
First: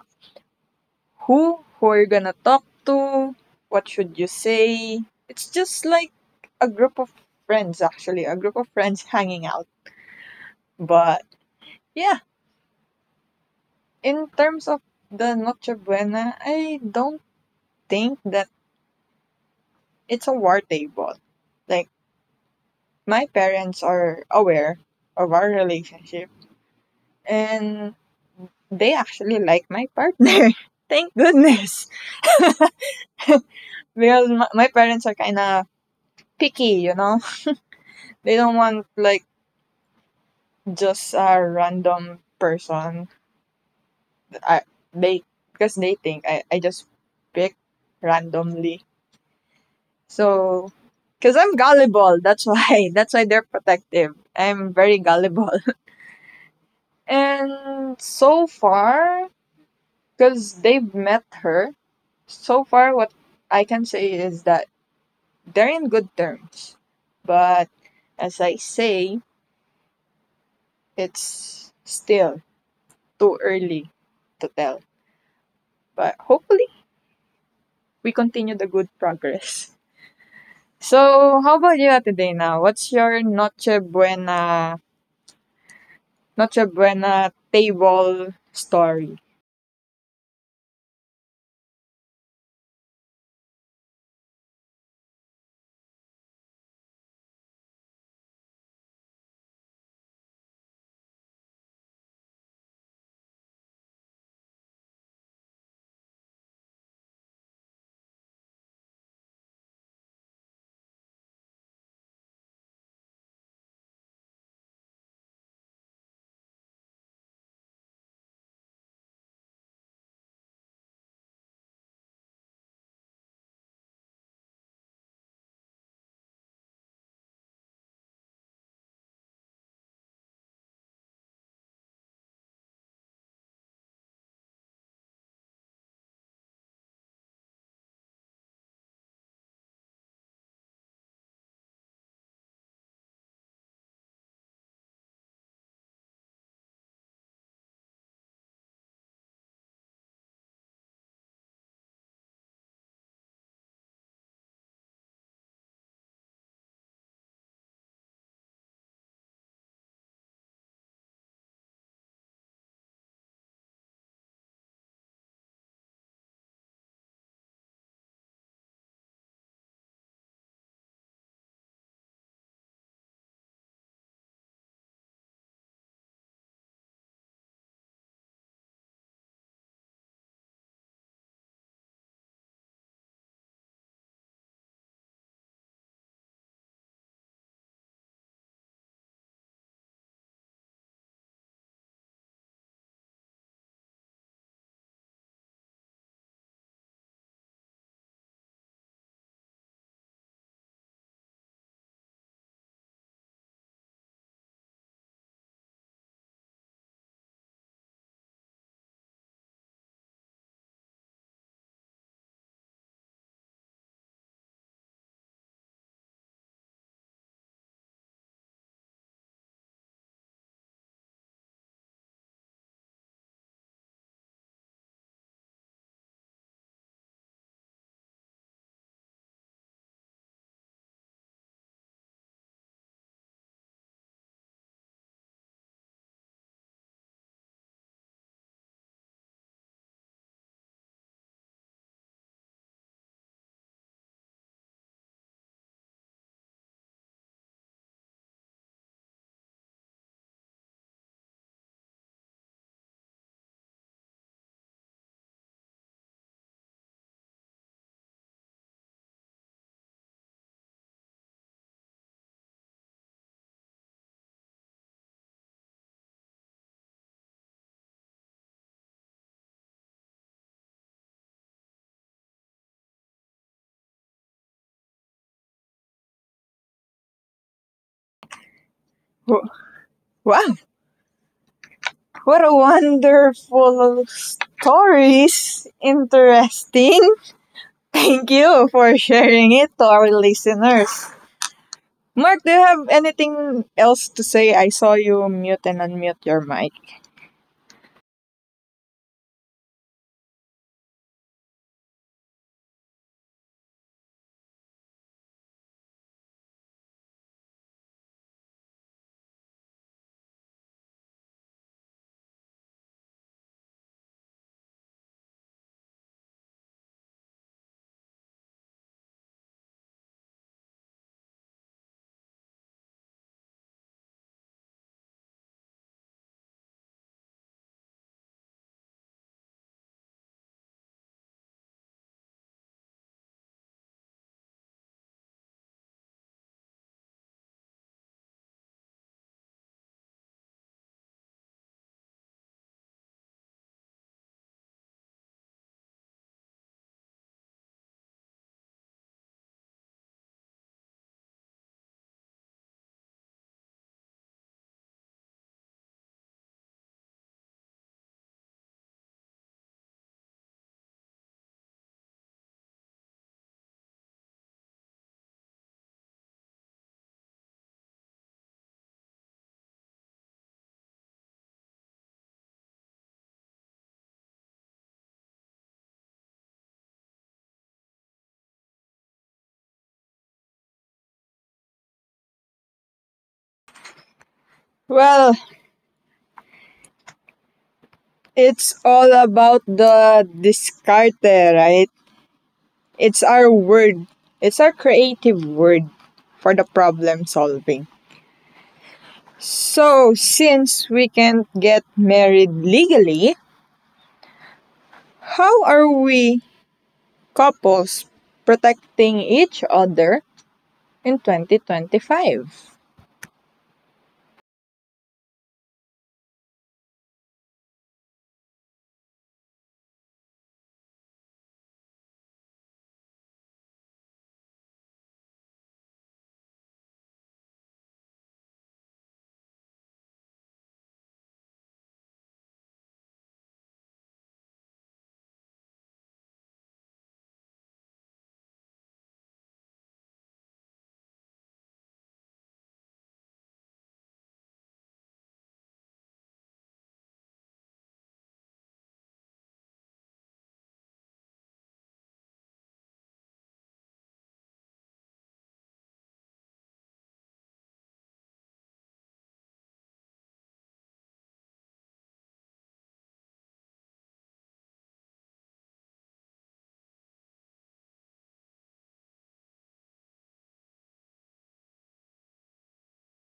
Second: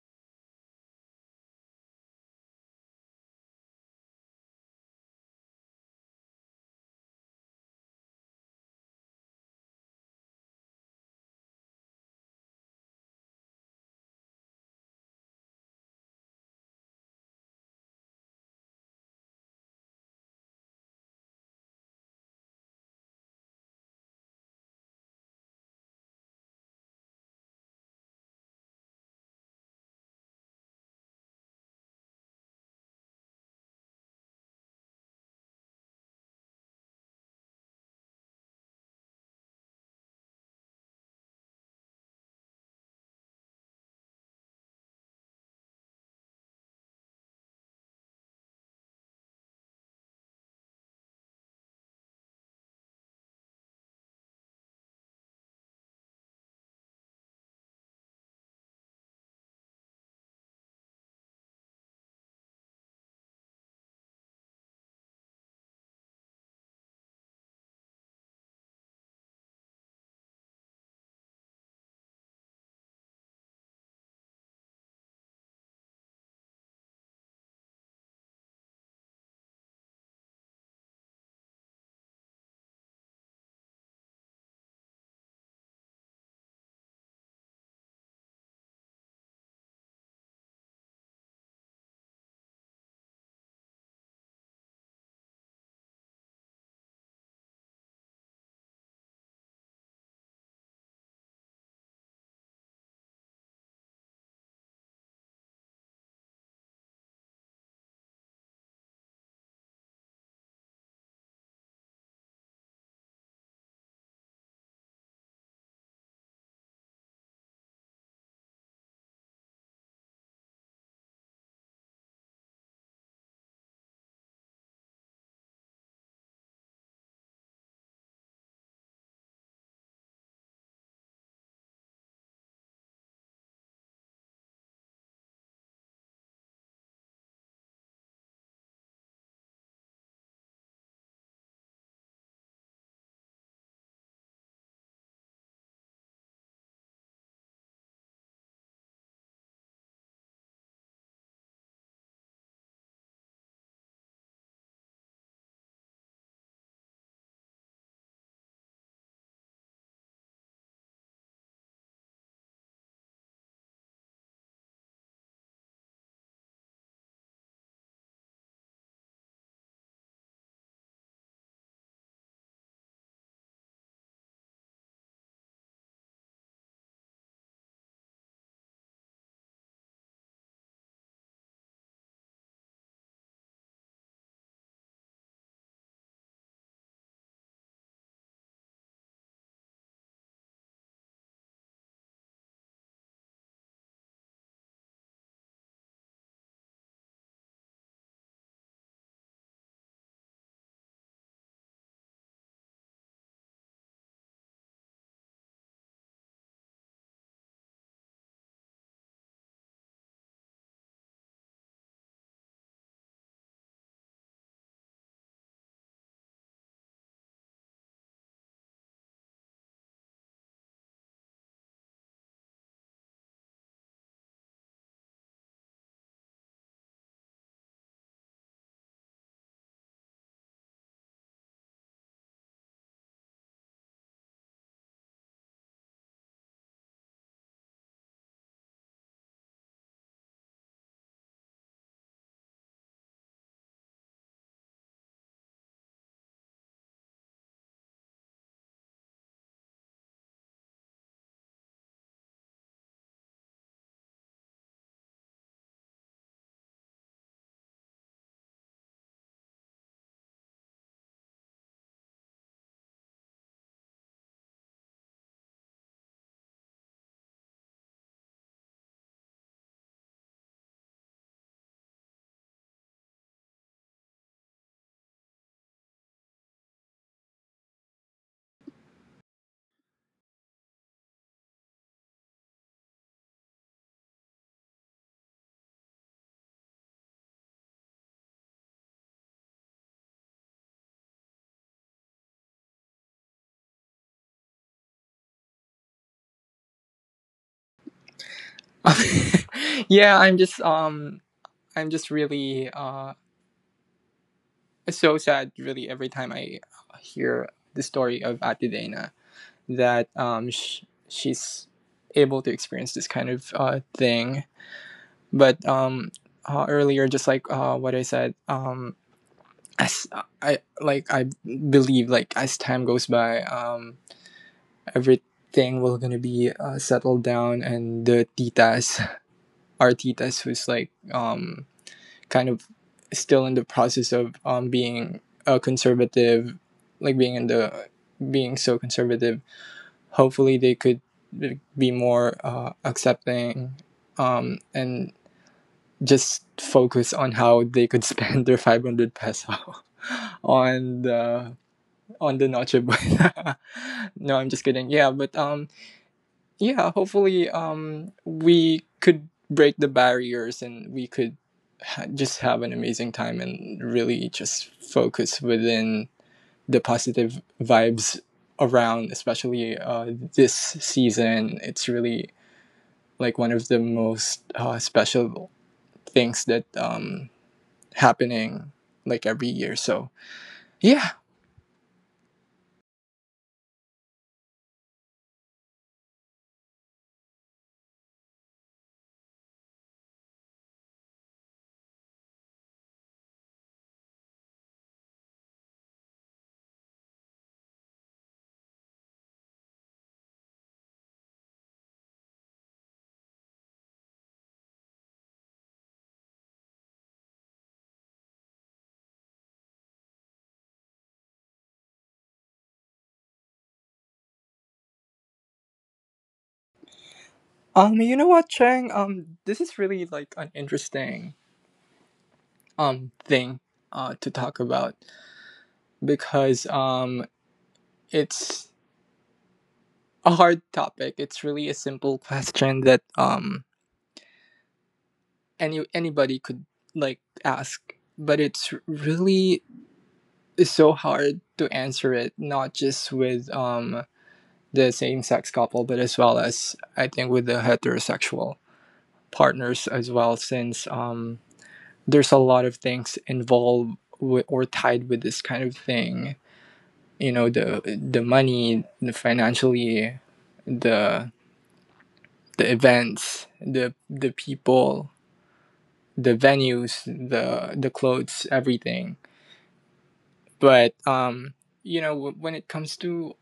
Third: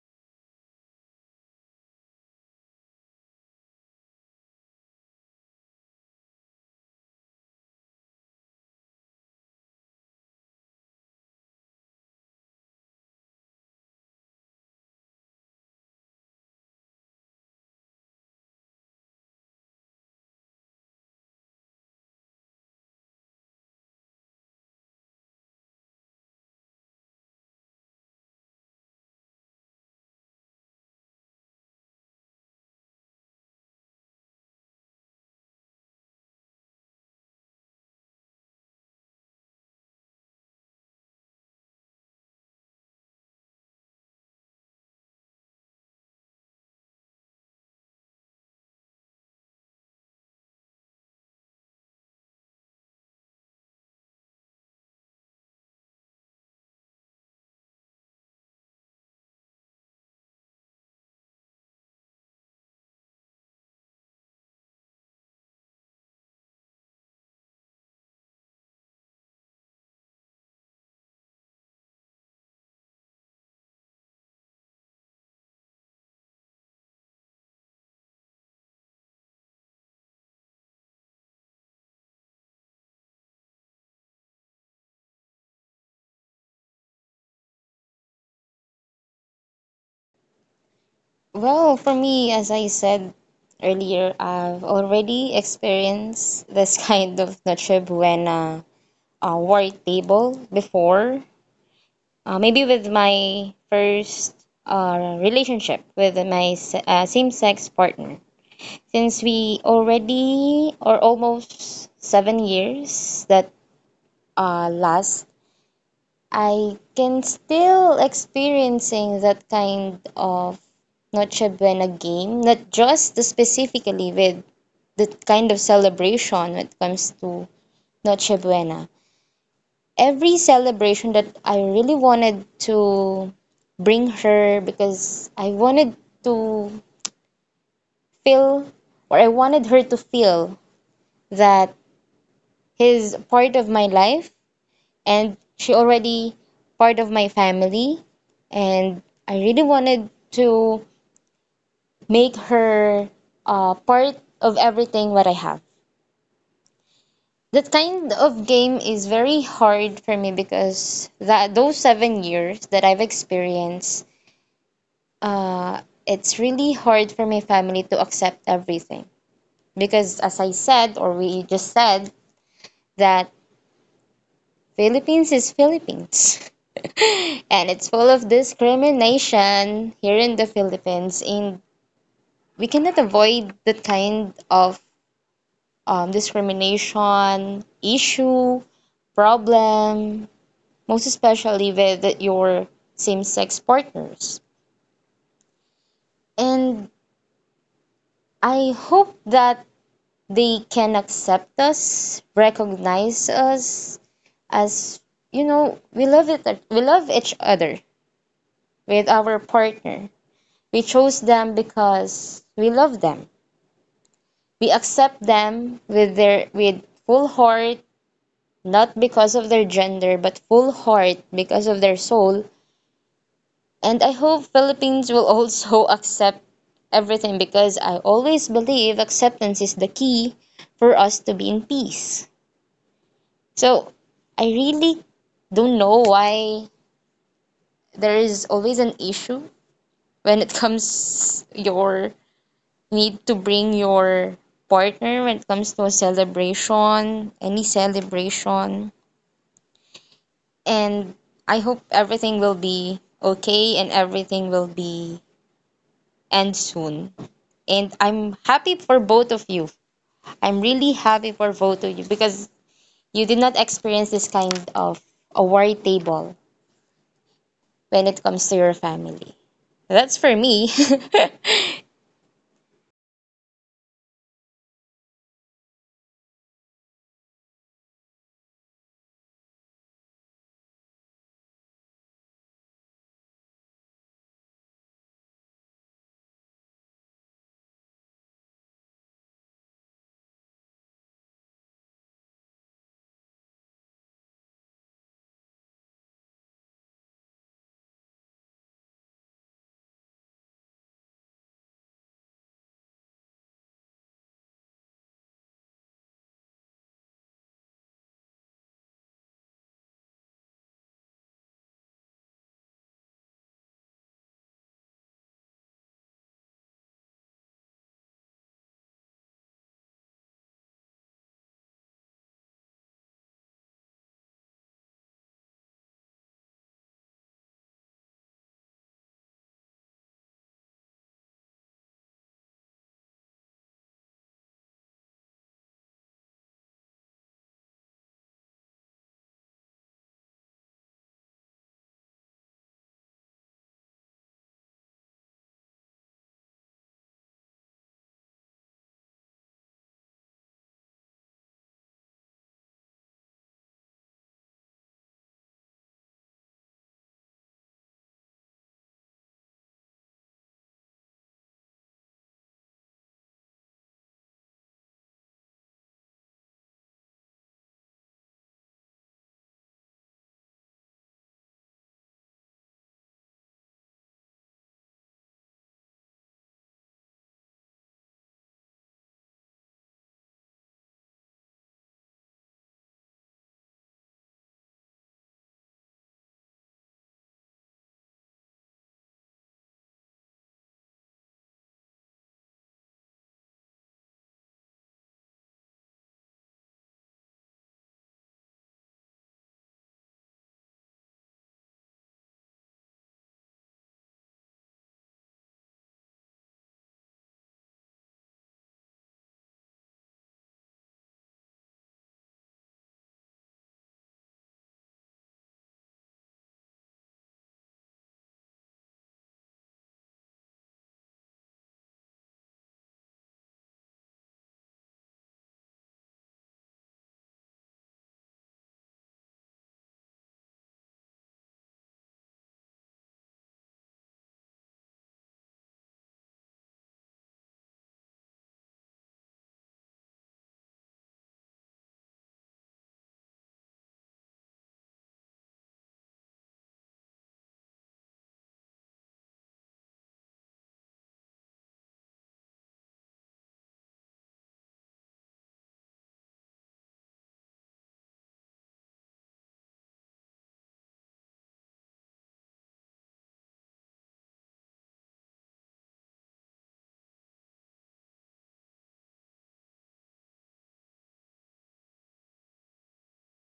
[SPEAKER 1] who who are you gonna talk to, what should you say? It's just like a group of friends, actually a group of friends hanging out. But yeah, in terms of the noche buena, I don't think that it's a war table. Like my parents are aware of our relationship, and they actually like my partner, thank goodness. Because my, my parents are kind of picky, you know. They don't want like just a random person. I They, because they think I, I just pick randomly. So because I'm gullible, that's why that's why they're protective. I'm very gullible. And so far, because they've met her, so far what I can say is that they're in good terms. But as I say, it's still too early to tell. But hopefully we continue the good progress. So, how about you, today, now? What's your Noche Buena, Noche Buena table story?
[SPEAKER 3] Well, for me, as I said earlier, I've already experienced this kind of Noche Buena uh, war table before. Uh, maybe with my first uh, relationship with my se- uh, same sex partner. Since we already or almost seven years that uh, last I can still experiencing that kind of Noche Buena game, not just specifically with the kind of celebration when it comes to Noche Buena. Every celebration that I really wanted to bring her because I wanted to feel or I wanted her to feel that he's part of my life and she already part of my family and I really wanted to make her uh, part of everything what I have. That kind of game is very hard for me because that those seven years that I've experienced, uh, it's really hard for my family to accept everything. Because as I said, or we just said, that Philippines is Philippines. And it's full of discrimination here in the Philippines. And we cannot avoid that kind of um, discrimination issue, problem, most especially with your same sex partners. And I hope that they can accept us, recognize us as, you know, we love it we love each other with our partner. We chose them because we love them. We accept them with their with full heart, not because of their gender, but full heart because of their soul. And I hope Philippines will also accept everything because I always believe acceptance is the key for us to be in peace. So I really don't know why there is always an issue when it comes your need to bring your partner when it comes to a celebration, any celebration. And I hope everything will be okay and everything will be end soon. And I'm happy for both of you. I'm really happy for both of you because you did not experience this kind of a worry table when it comes to your family. That's for me.
[SPEAKER 1] Wh- Wow, what a wonderful stories. Interesting. Thank you for sharing it to our listeners. Mark, do you have anything else to say? I saw you mute and unmute your mic.
[SPEAKER 2] Yeah, I'm just um I'm just really uh so sad really every time I hear the story of Atidena that um sh- she's able to experience this kind of uh thing. But um uh, earlier just like uh what I said, um as uh, I like I believe like as time goes by um everything will gonna be, uh, settled down, and the titas our titas who's like um kind of still in the process of um, being a conservative, like being in the being so conservative. Hopefully, they could like, be more uh, accepting, um, and just focus on how they could spend their five hundred peso on the on the noche buena. No, I'm just kidding. Yeah, but um, yeah hopefully um we could break the barriers and we could ha- just have an amazing time and really just focus within the positive vibes around especially uh this season it's really like one of the most uh, special things that um happening like every year so yeah.
[SPEAKER 1] Well, it's all about the discarte, right? It's our word. It's our creative word for the problem solving. So, since we can't get married legally, how are we couples protecting each other in twenty twenty-five?
[SPEAKER 2] Um you know what chang, um this is really like an interesting um thing uh to talk about because um it's a hard topic. It's really a simple question that um any anybody could like ask, but it's really so hard to answer it not just with um the same sex couple but as well as I think with the heterosexual partners as well since um there's a lot of things involved with, or tied with this kind of thing. You know the the money, the financially, the the events, the the people, the venues, the the clothes, everything. But um, you know, w- when it comes to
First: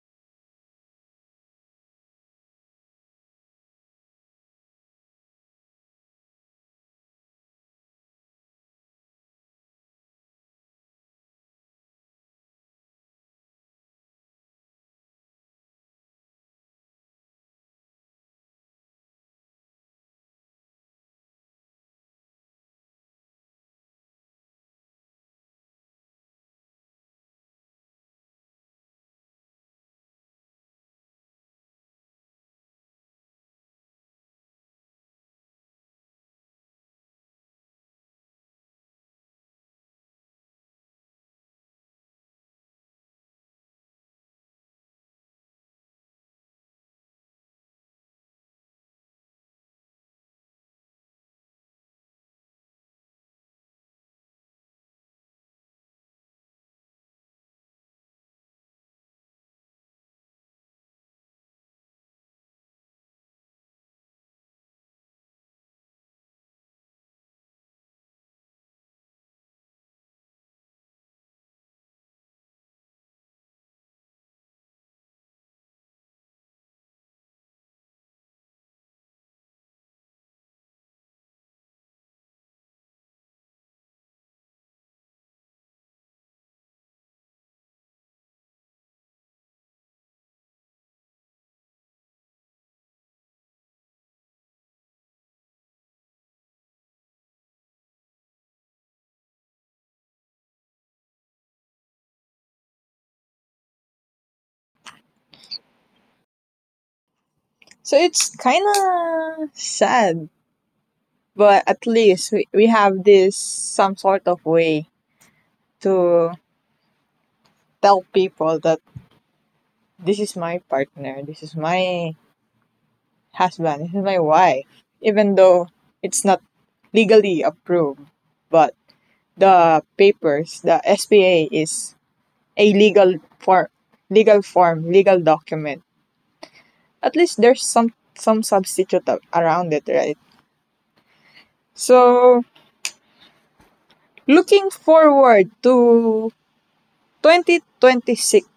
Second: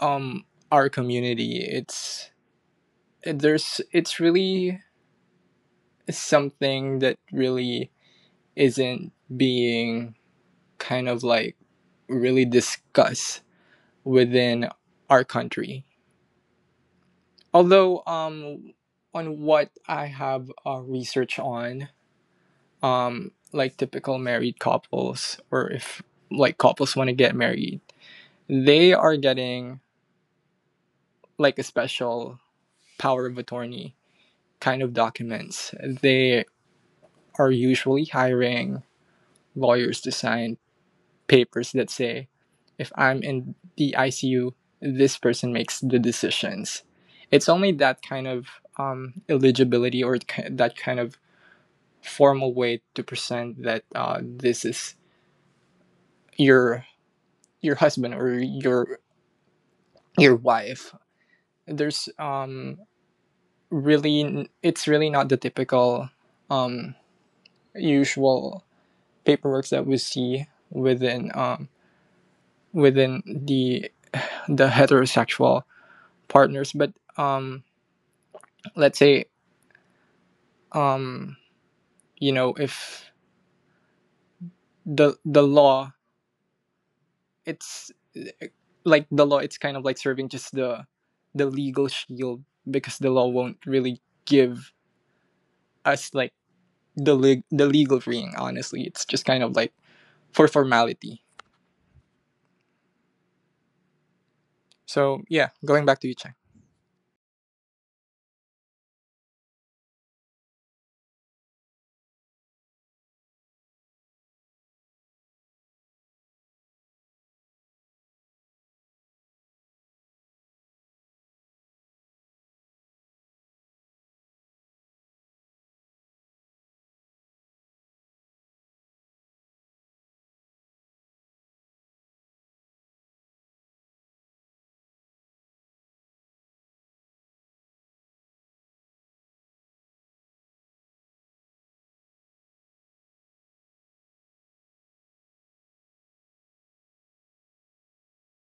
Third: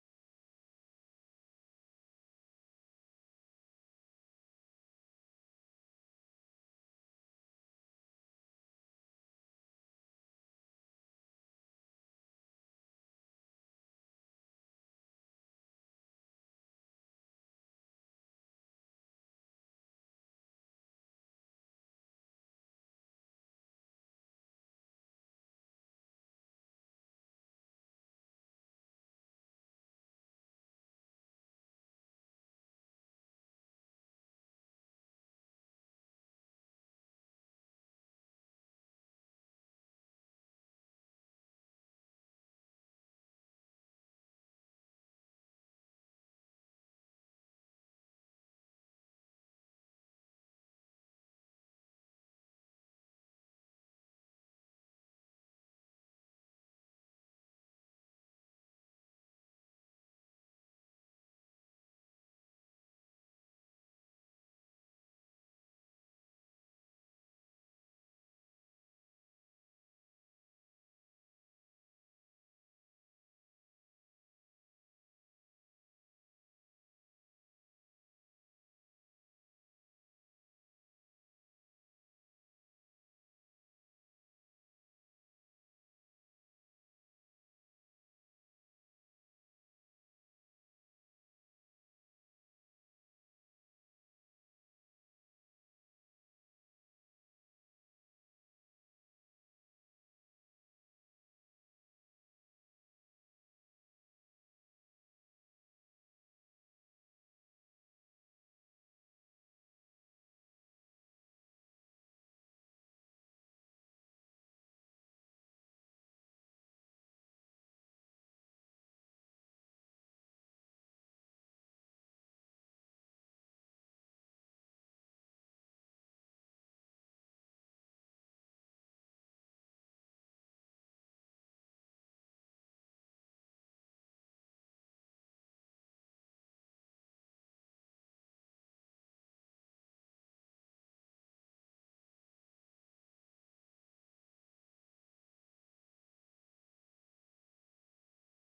[SPEAKER 2] um our community, it's there's it's really something that really isn't being kind of like really discussed within our country. Although um on what I have uh, research on, um like typical married couples, or if like couples want to get married, they are getting like a special power of attorney kind of documents. They are usually hiring lawyers to sign papers that say if I'm in the ICU, this person makes the decisions. It's only that kind of um, eligibility, or that kind of formal way to present that uh, this is your your husband or your your wife. There's um really, it's really not the typical um usual paperwork that we see within um within the the heterosexual partners. But um let's say, um you know, if the the law, it's like the law, it's kind of like serving just the the legal shield, because the law won't really give us like the leg the legal ring. Honestly, it's just kind of like for formality. So yeah, going back to you, Chang.
[SPEAKER 1] So, it's kind of sad, but at least we, we have this some sort of way to tell people that this is my partner, this is my husband, this is my wife, even though it's not legally approved. But the papers, the S P A is a legal form, legal form, legal document. At least there's some some substitute a- around it, right? So looking forward to twenty twenty-six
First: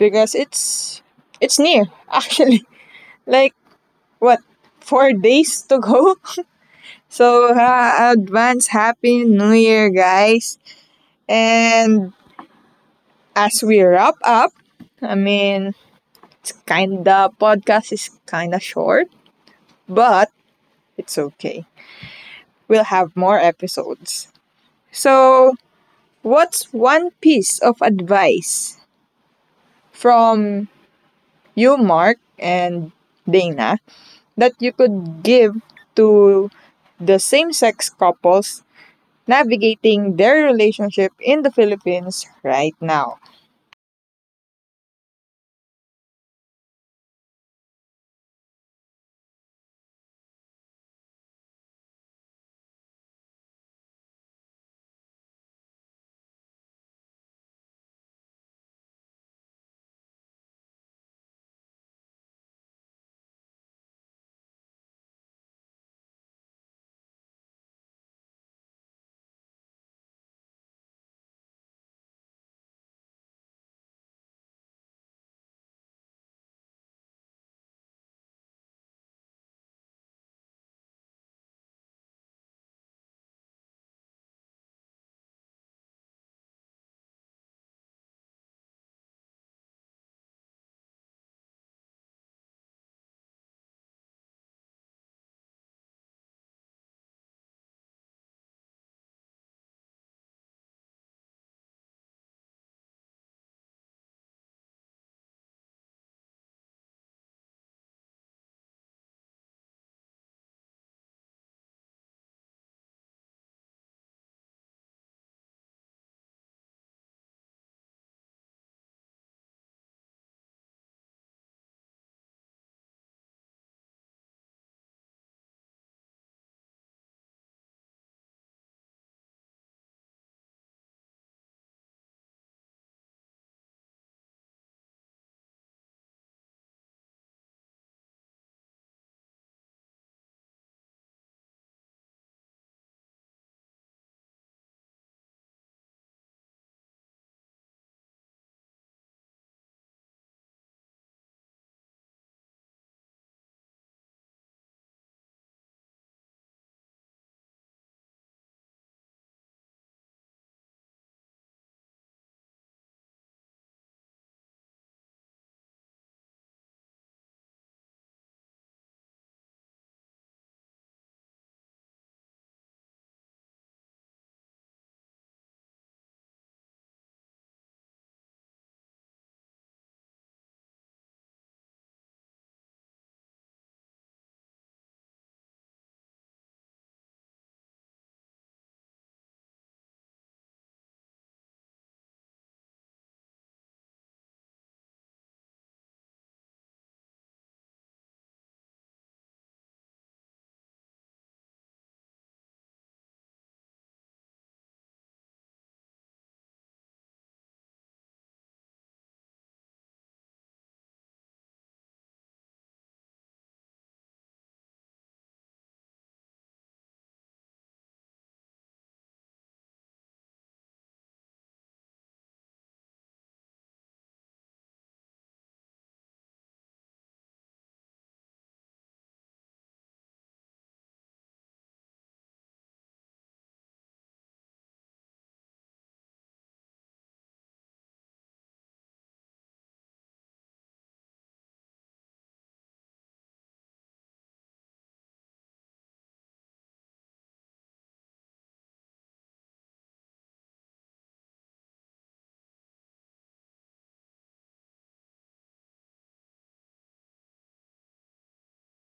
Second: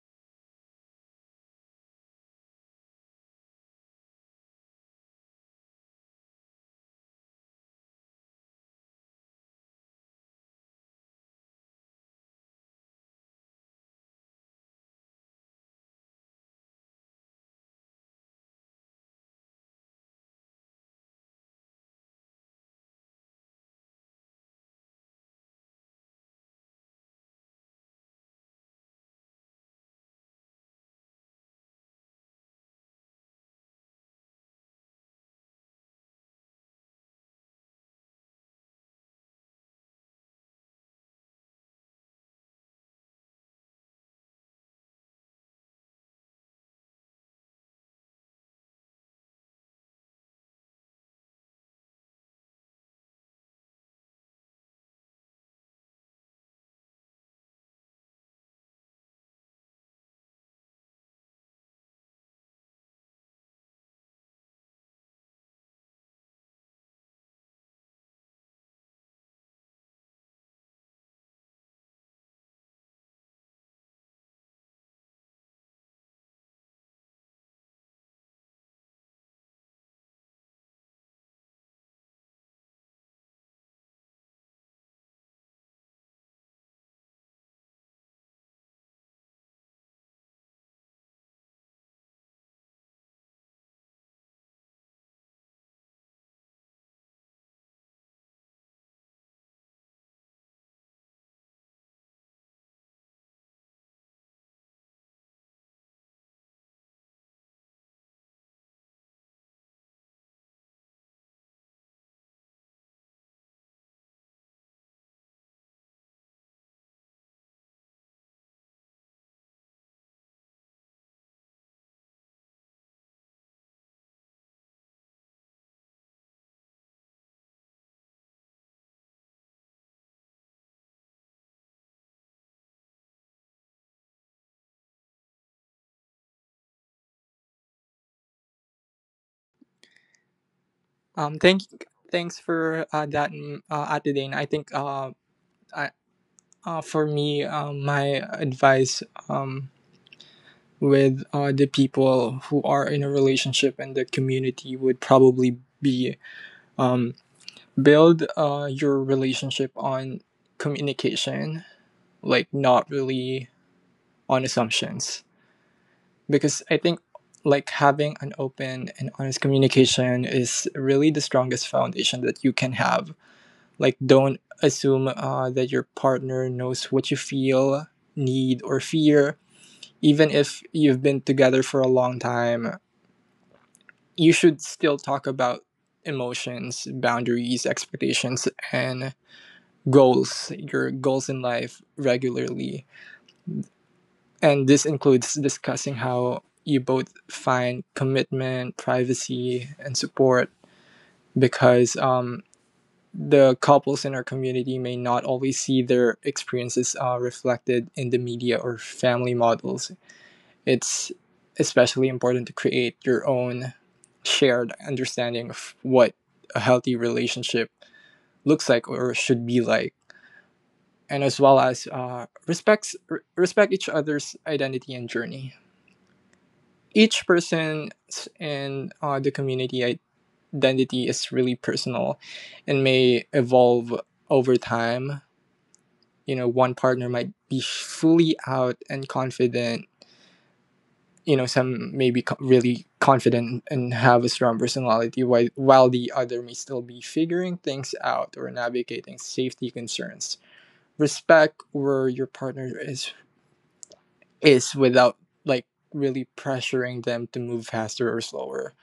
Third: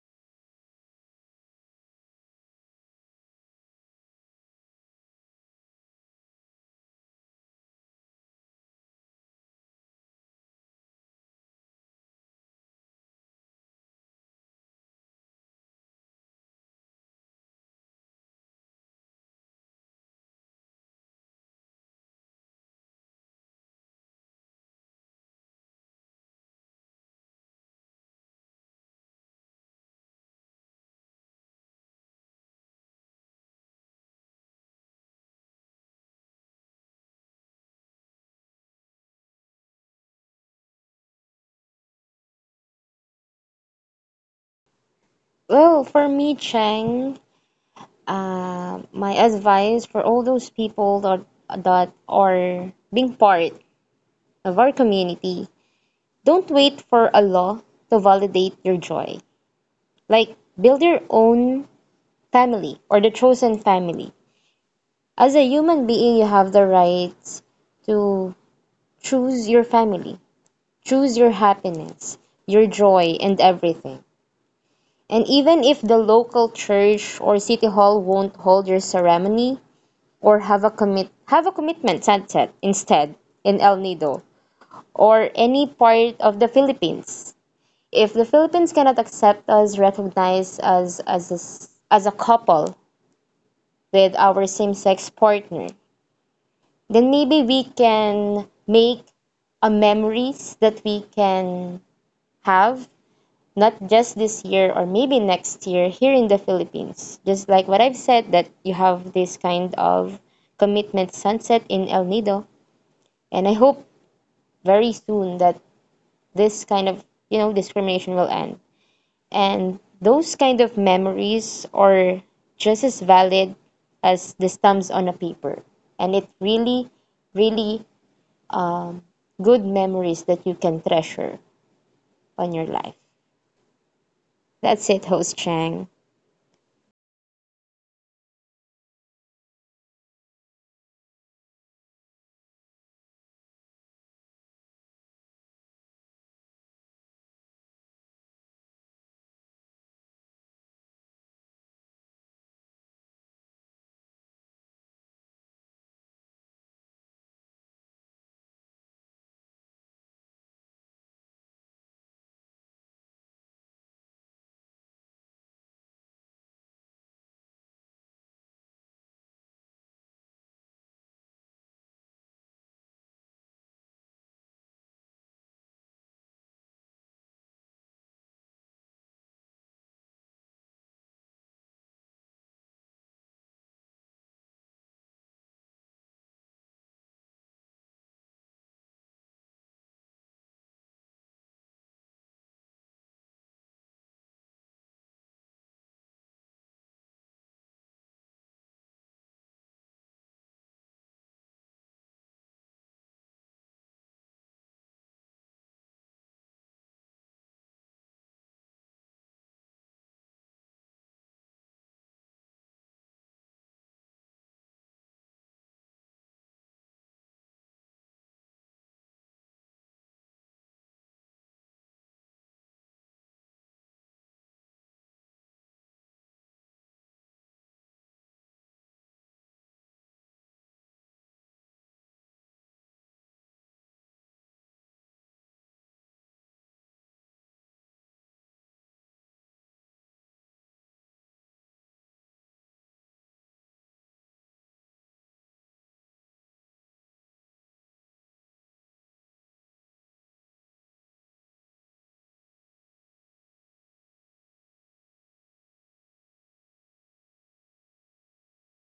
[SPEAKER 1] because it's it's near actually. Like what, four days to go. So, ha- advance Happy New Year, guys. And as we wrap up, I mean, it's kind of podcast is kind of short, but it's okay. We'll have more episodes. So, what's one piece of advice from you, Mark and Dana, that you could give to the same sex couples navigating their relationship in the Philippines right now?
[SPEAKER 3] Well, for me, Chang, Uh, my advice for all those people that, that are being part of our community, don't wait for a law to validate your joy. Like, build your own family or the chosen family. As a human being, you have the right to choose your family, choose your happiness, your joy, and everything. And even if the local church or city hall won't hold your ceremony, or have a commit have a commitment sunset instead in El Nido or any part of the Philippines. If the Philippines cannot accept us recognize us as a, s- as a couple with our same-sex partner, then maybe we can make a memories that we can have not just this year or maybe next year here in the Philippines. Just like what I've said that you have this kind of commitment sunset in El Nido and I hope very soon that this kind of, you know, discrimination will end and those kind of memories are just as valid as the stamps on a paper and it's really really good memories that you can treasure on your life. That's it, host Chang.
[SPEAKER 2] Um, thank thanks for uh, that, mm, uh, Ate Dane. I think uh, I, uh, for me, um, my advice um with uh, the people who are in a relationship and the community would probably be um build uh your relationship on communication, like not really on assumptions, because I think like having an open and honest communication is really the strongest foundation that you can have. Like, don't assume uh, that your partner knows what you feel, need, or fear. Even if you've been together for a long time, you should still talk about emotions, boundaries, expectations, and goals, your goals in life regularly. And this includes discussing how you both find commitment, privacy, and support, because um, the couples in our community may not always see their experiences uh, reflected in the media or family models. It's especially important to create your own shared understanding of what a healthy relationship looks like or should be like, and as well as uh, respects r- respect each other's identity and journey. Each person in uh, the community, identity is really personal and may evolve over time. You know, one partner might be fully out and confident. You know, some may be co- really confident and have a strong personality, while, while the other may still be figuring things out or navigating safety concerns. Respect where your partner is is without like really pressuring them to move faster or slower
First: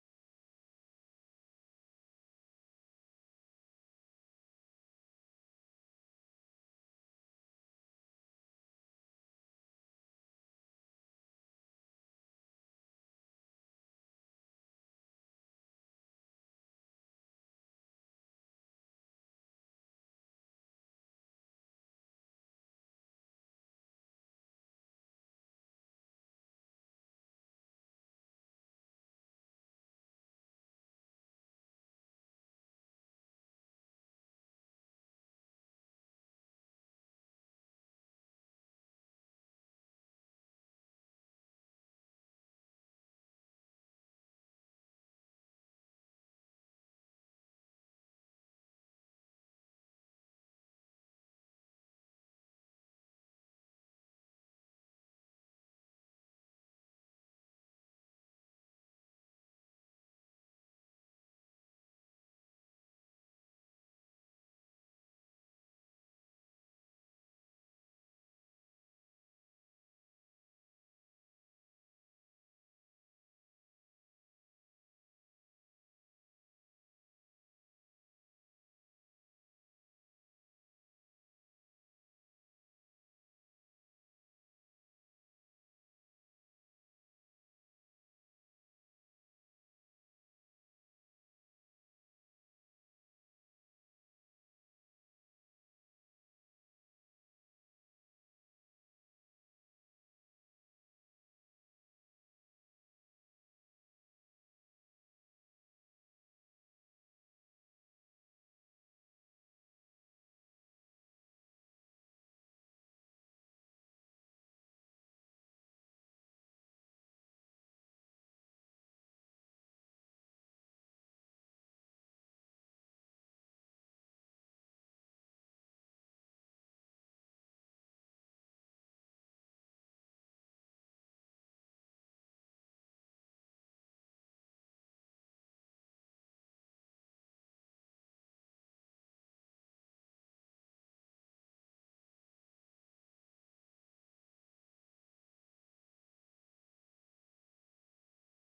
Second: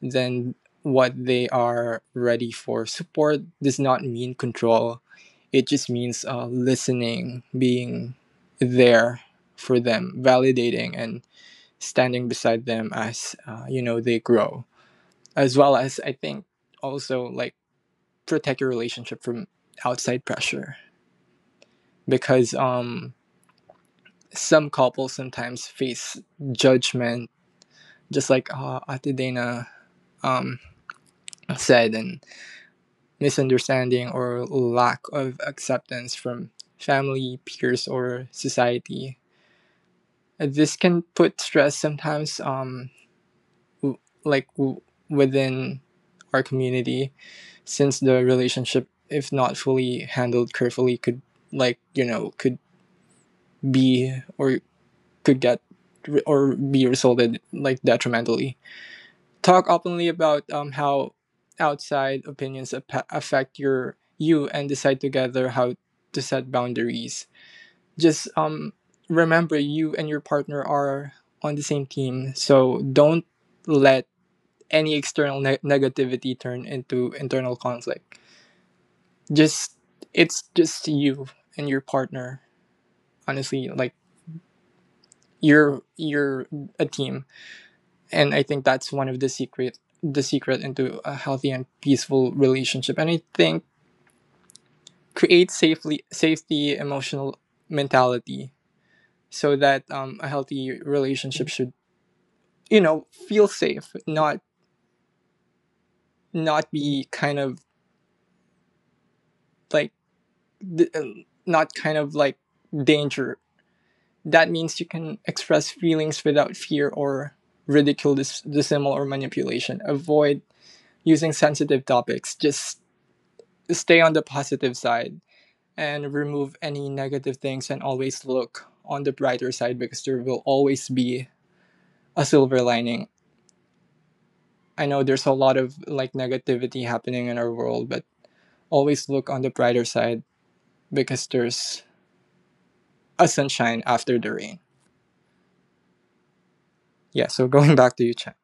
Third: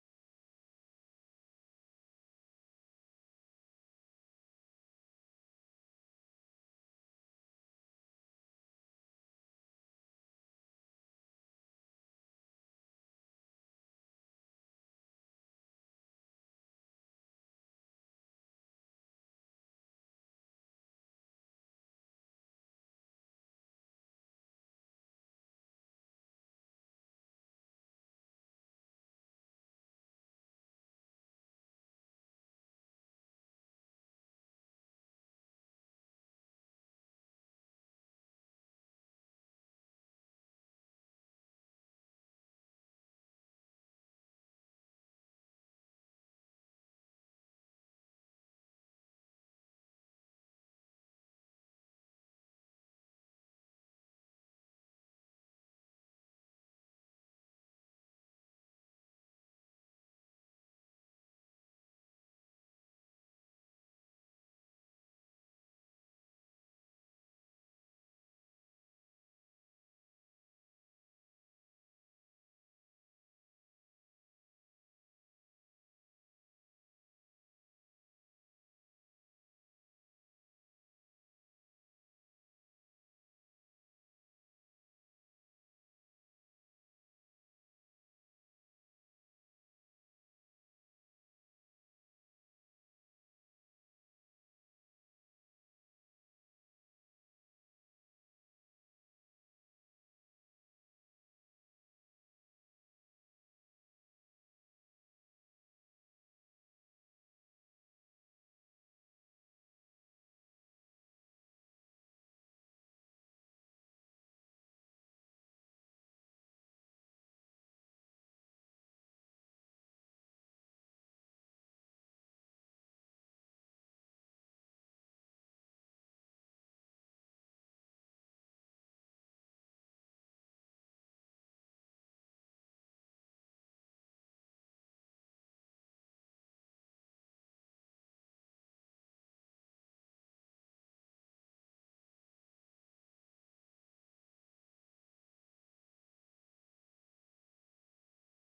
[SPEAKER 2] then what they are ready for. Support does not mean control, it just means uh, listening, being there for them, validating, and standing beside them as, uh, you know, they grow. As well as, I think, also like protect your relationship from outside pressure, because um some couples sometimes face judgment, just like uh, Ate Dana um, said, and misunderstanding or lack of acceptance from family, peers, or society. Uh, This can put stress sometimes, um, w- like w- within our community, since the relationship, if not fully handled carefully, could, like, you know, could be or could get or be resulted like detrimentally. Talk openly about um, how outside opinions ap- affect your you, and decide together how to set boundaries. Just um, remember you and your partner are on the same team, so don't let any external ne- negativity turn into internal conflict. Just it's just you and your partner. Honestly, like you're you're a team, and I think that's one of the secret the secret into a healthy and peaceful relationship. And I think create safely safety emotional mentality, so that um, a healthy relationship should, you know, feel safe, not not be kind of like d- uh, not kind of like danger. That means you can express feelings without fear or ridicule, dis- dissimul, or manipulation. Avoid using sensitive topics, just stay on the positive side and remove any negative things, and always look on the brighter side, because there will always be a silver lining. I know there's a lot of like negativity happening in our world, but always look on the brighter side, because there's a sunshine after the rain. Yeah, so going back to you, Chang.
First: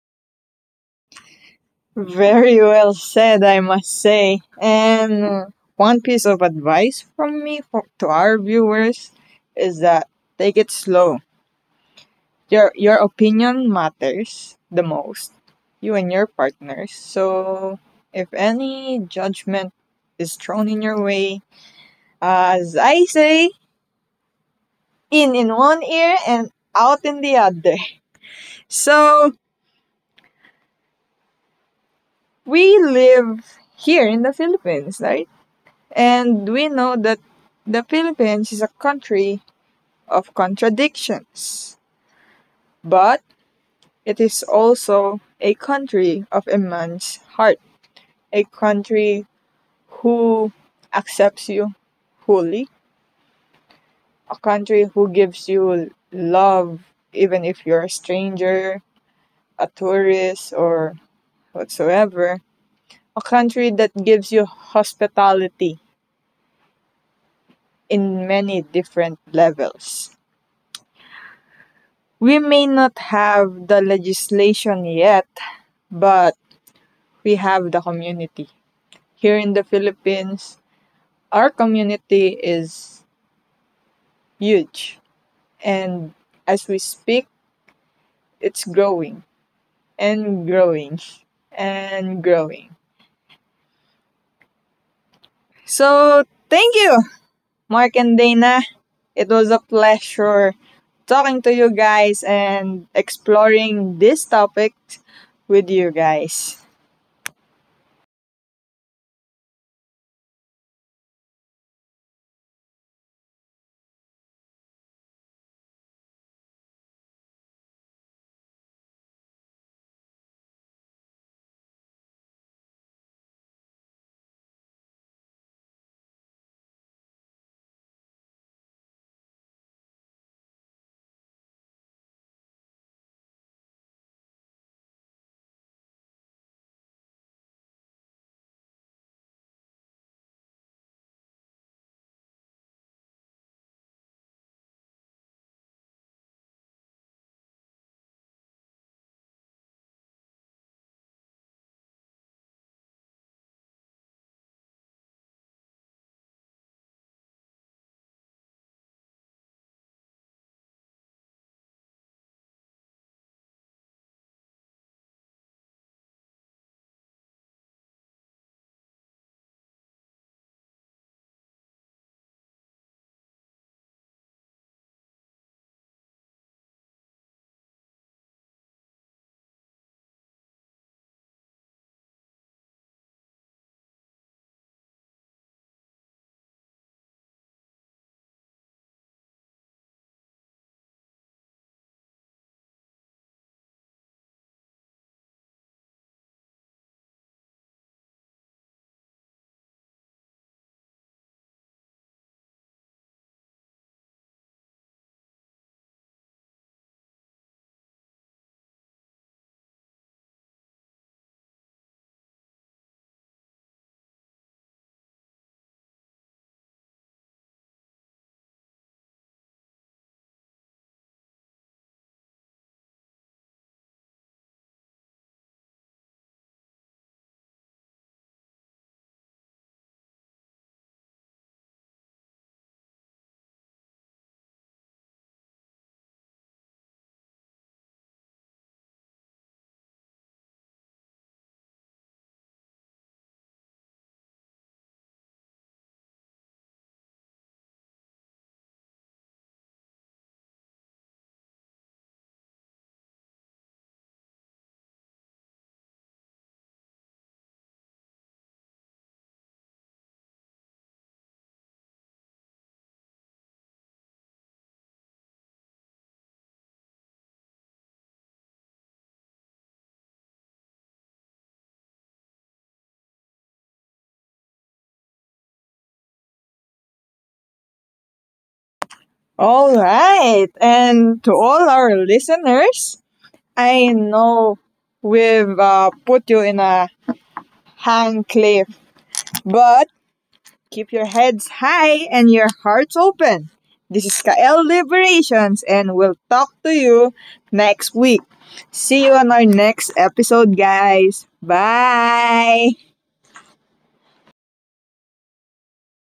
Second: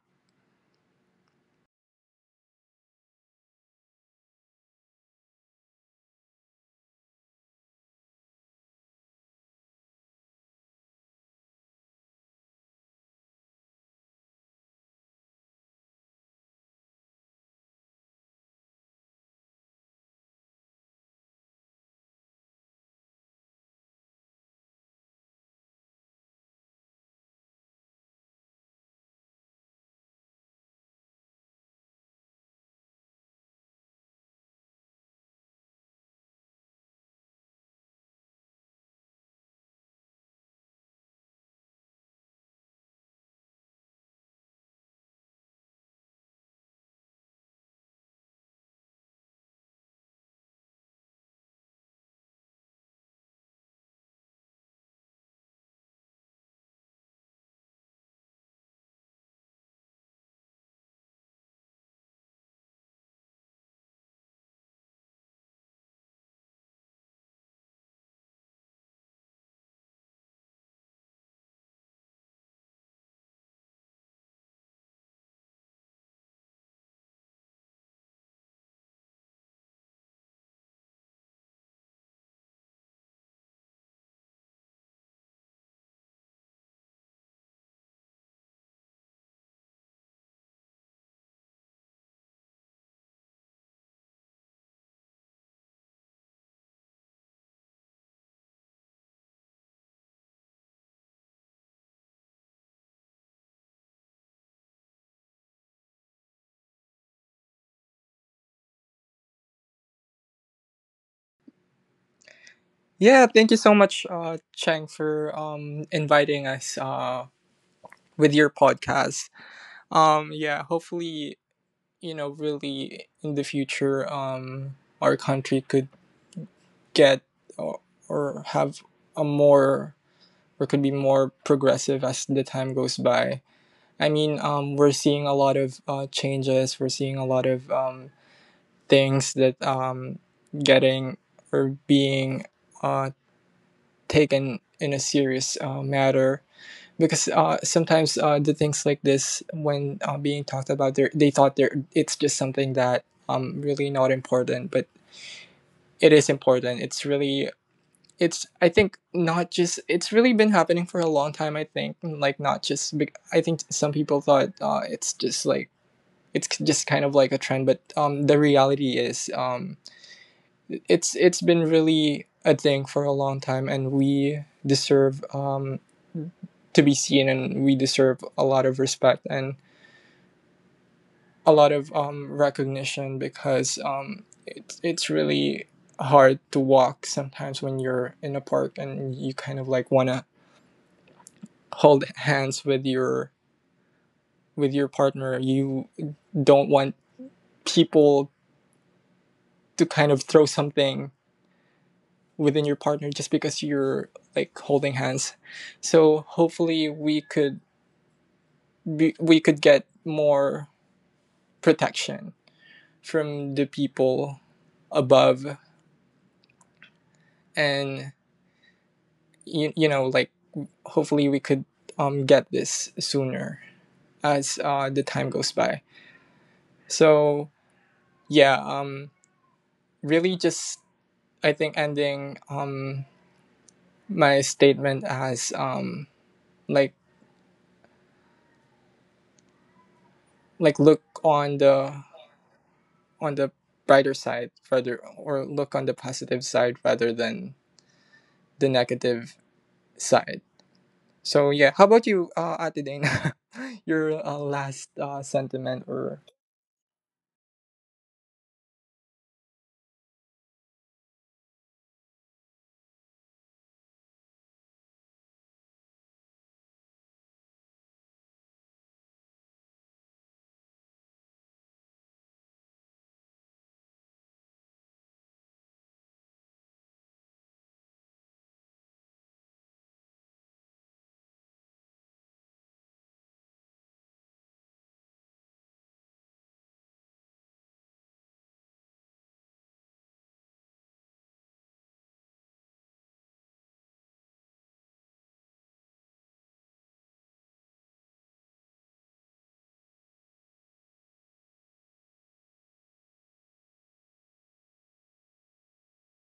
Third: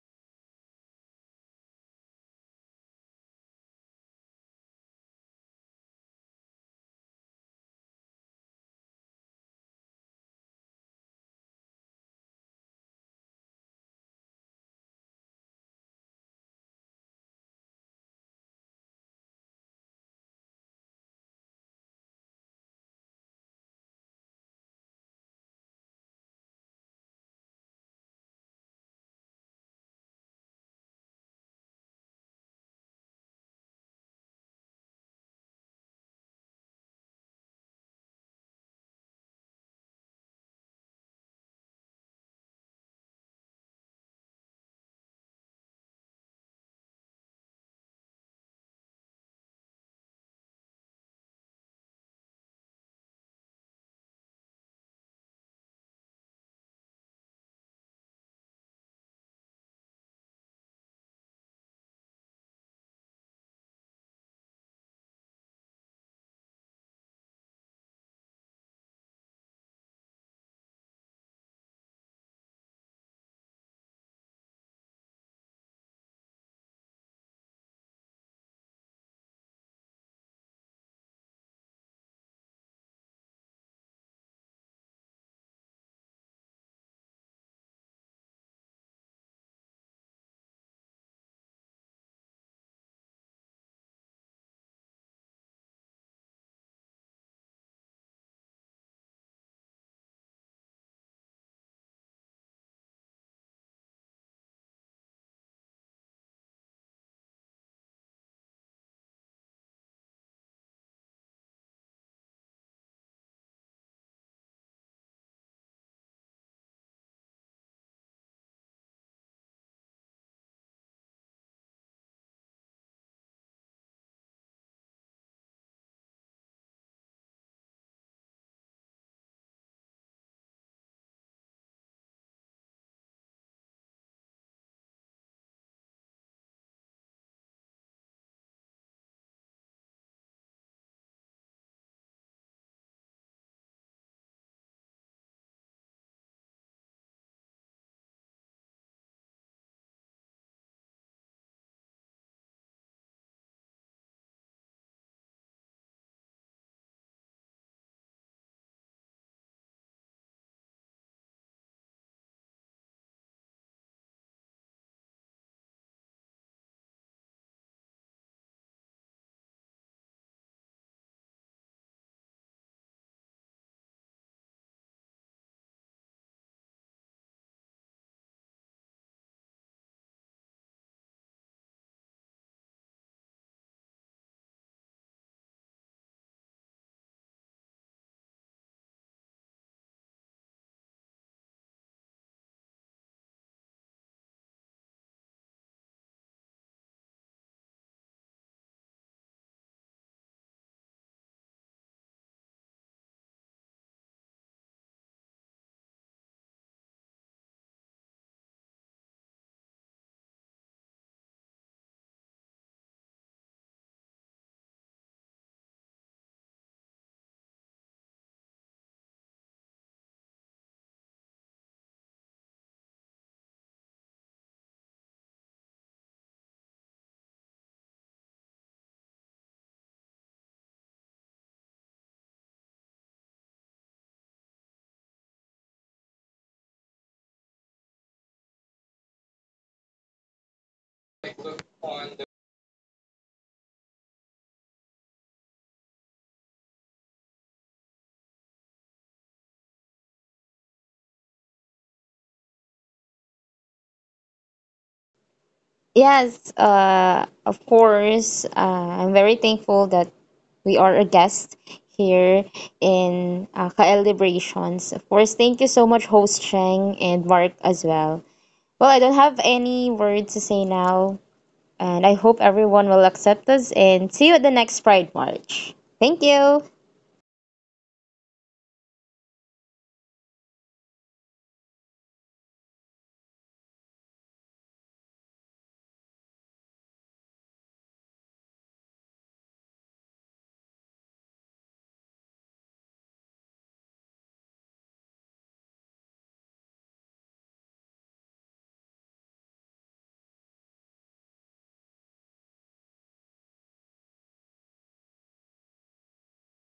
[SPEAKER 1] Very well said, I must say. And one piece of advice from me for, to our viewers is that take it slow. Your your opinion matters the most. You and your partners. So if any judgment is thrown in your way, as I say, in in one ear and out in the other. So we live here in the Philippines, right? And we know that the Philippines is a country of contradictions, but it is also a country of immense heart, a country who accepts you fully, a country who gives you love even if you're a stranger, a tourist, or whatsoever, a country that gives you hospitality in many different levels. We may not have the legislation yet, but we have the community. Here in the Philippines, our community is huge. And as we speak, it's growing and growing and growing. So, thank you, Mark and Dana. It was a pleasure talking to you guys and exploring this topic with you guys.
[SPEAKER 2] Yeah, thank you so much, uh, Chang, for um, inviting us uh, with your podcast. Um, yeah, hopefully, you know, really in the future, um, our country could get or, or have a more, or could be more progressive as the time goes by. I mean, um, we're seeing a lot of uh, changes. We're seeing a lot of um, things that um, getting or being uh, taken in a serious uh, matter, because uh, sometimes uh, the things like this, when uh, being talked about, they they thought they're, it's just something that um really not important, but it is important. It's really, it's, I think, not just, it's really been happening for a long time. I think, like, not just bec- I think some people thought uh, it's just like, it's just kind of like a trend, but um, the reality is, um, it's it's been really a thing for a long time, and we deserve, um, to be seen, and we deserve a lot of respect and a lot of um, recognition, because um, it's it's really hard to walk sometimes when you're in a park and you kind of like want to hold hands with your with your partner. You don't want people to kind of throw something within your partner just because you're like holding hands. So hopefully we could be, we could get more protection from the people above, and you, you know, like hopefully we could um, get this sooner as uh, the time goes by. So yeah, um really just I think ending um my statement as um like like look on the on the brighter side, rather, or look on the positive side rather than the negative side. So yeah, how about you, uh, Ate Dana? Your uh, last uh, sentiment or
[SPEAKER 3] Yes, uh, of course, uh, I'm very thankful that we are a guest here in uh, K L Liberations. Of course, thank you so much, host Chang and Mark as well. Well, I don't have any words to say now, and I hope everyone will accept us and see you at the next Pride March. Thank you.
[SPEAKER 1] All right. And to all our listeners, I know we've uh, put you in a hang cliff, but keep your heads high and your hearts open. This is Kael Liberations, and we'll talk to you next week. See you on our next episode, guys. Bye.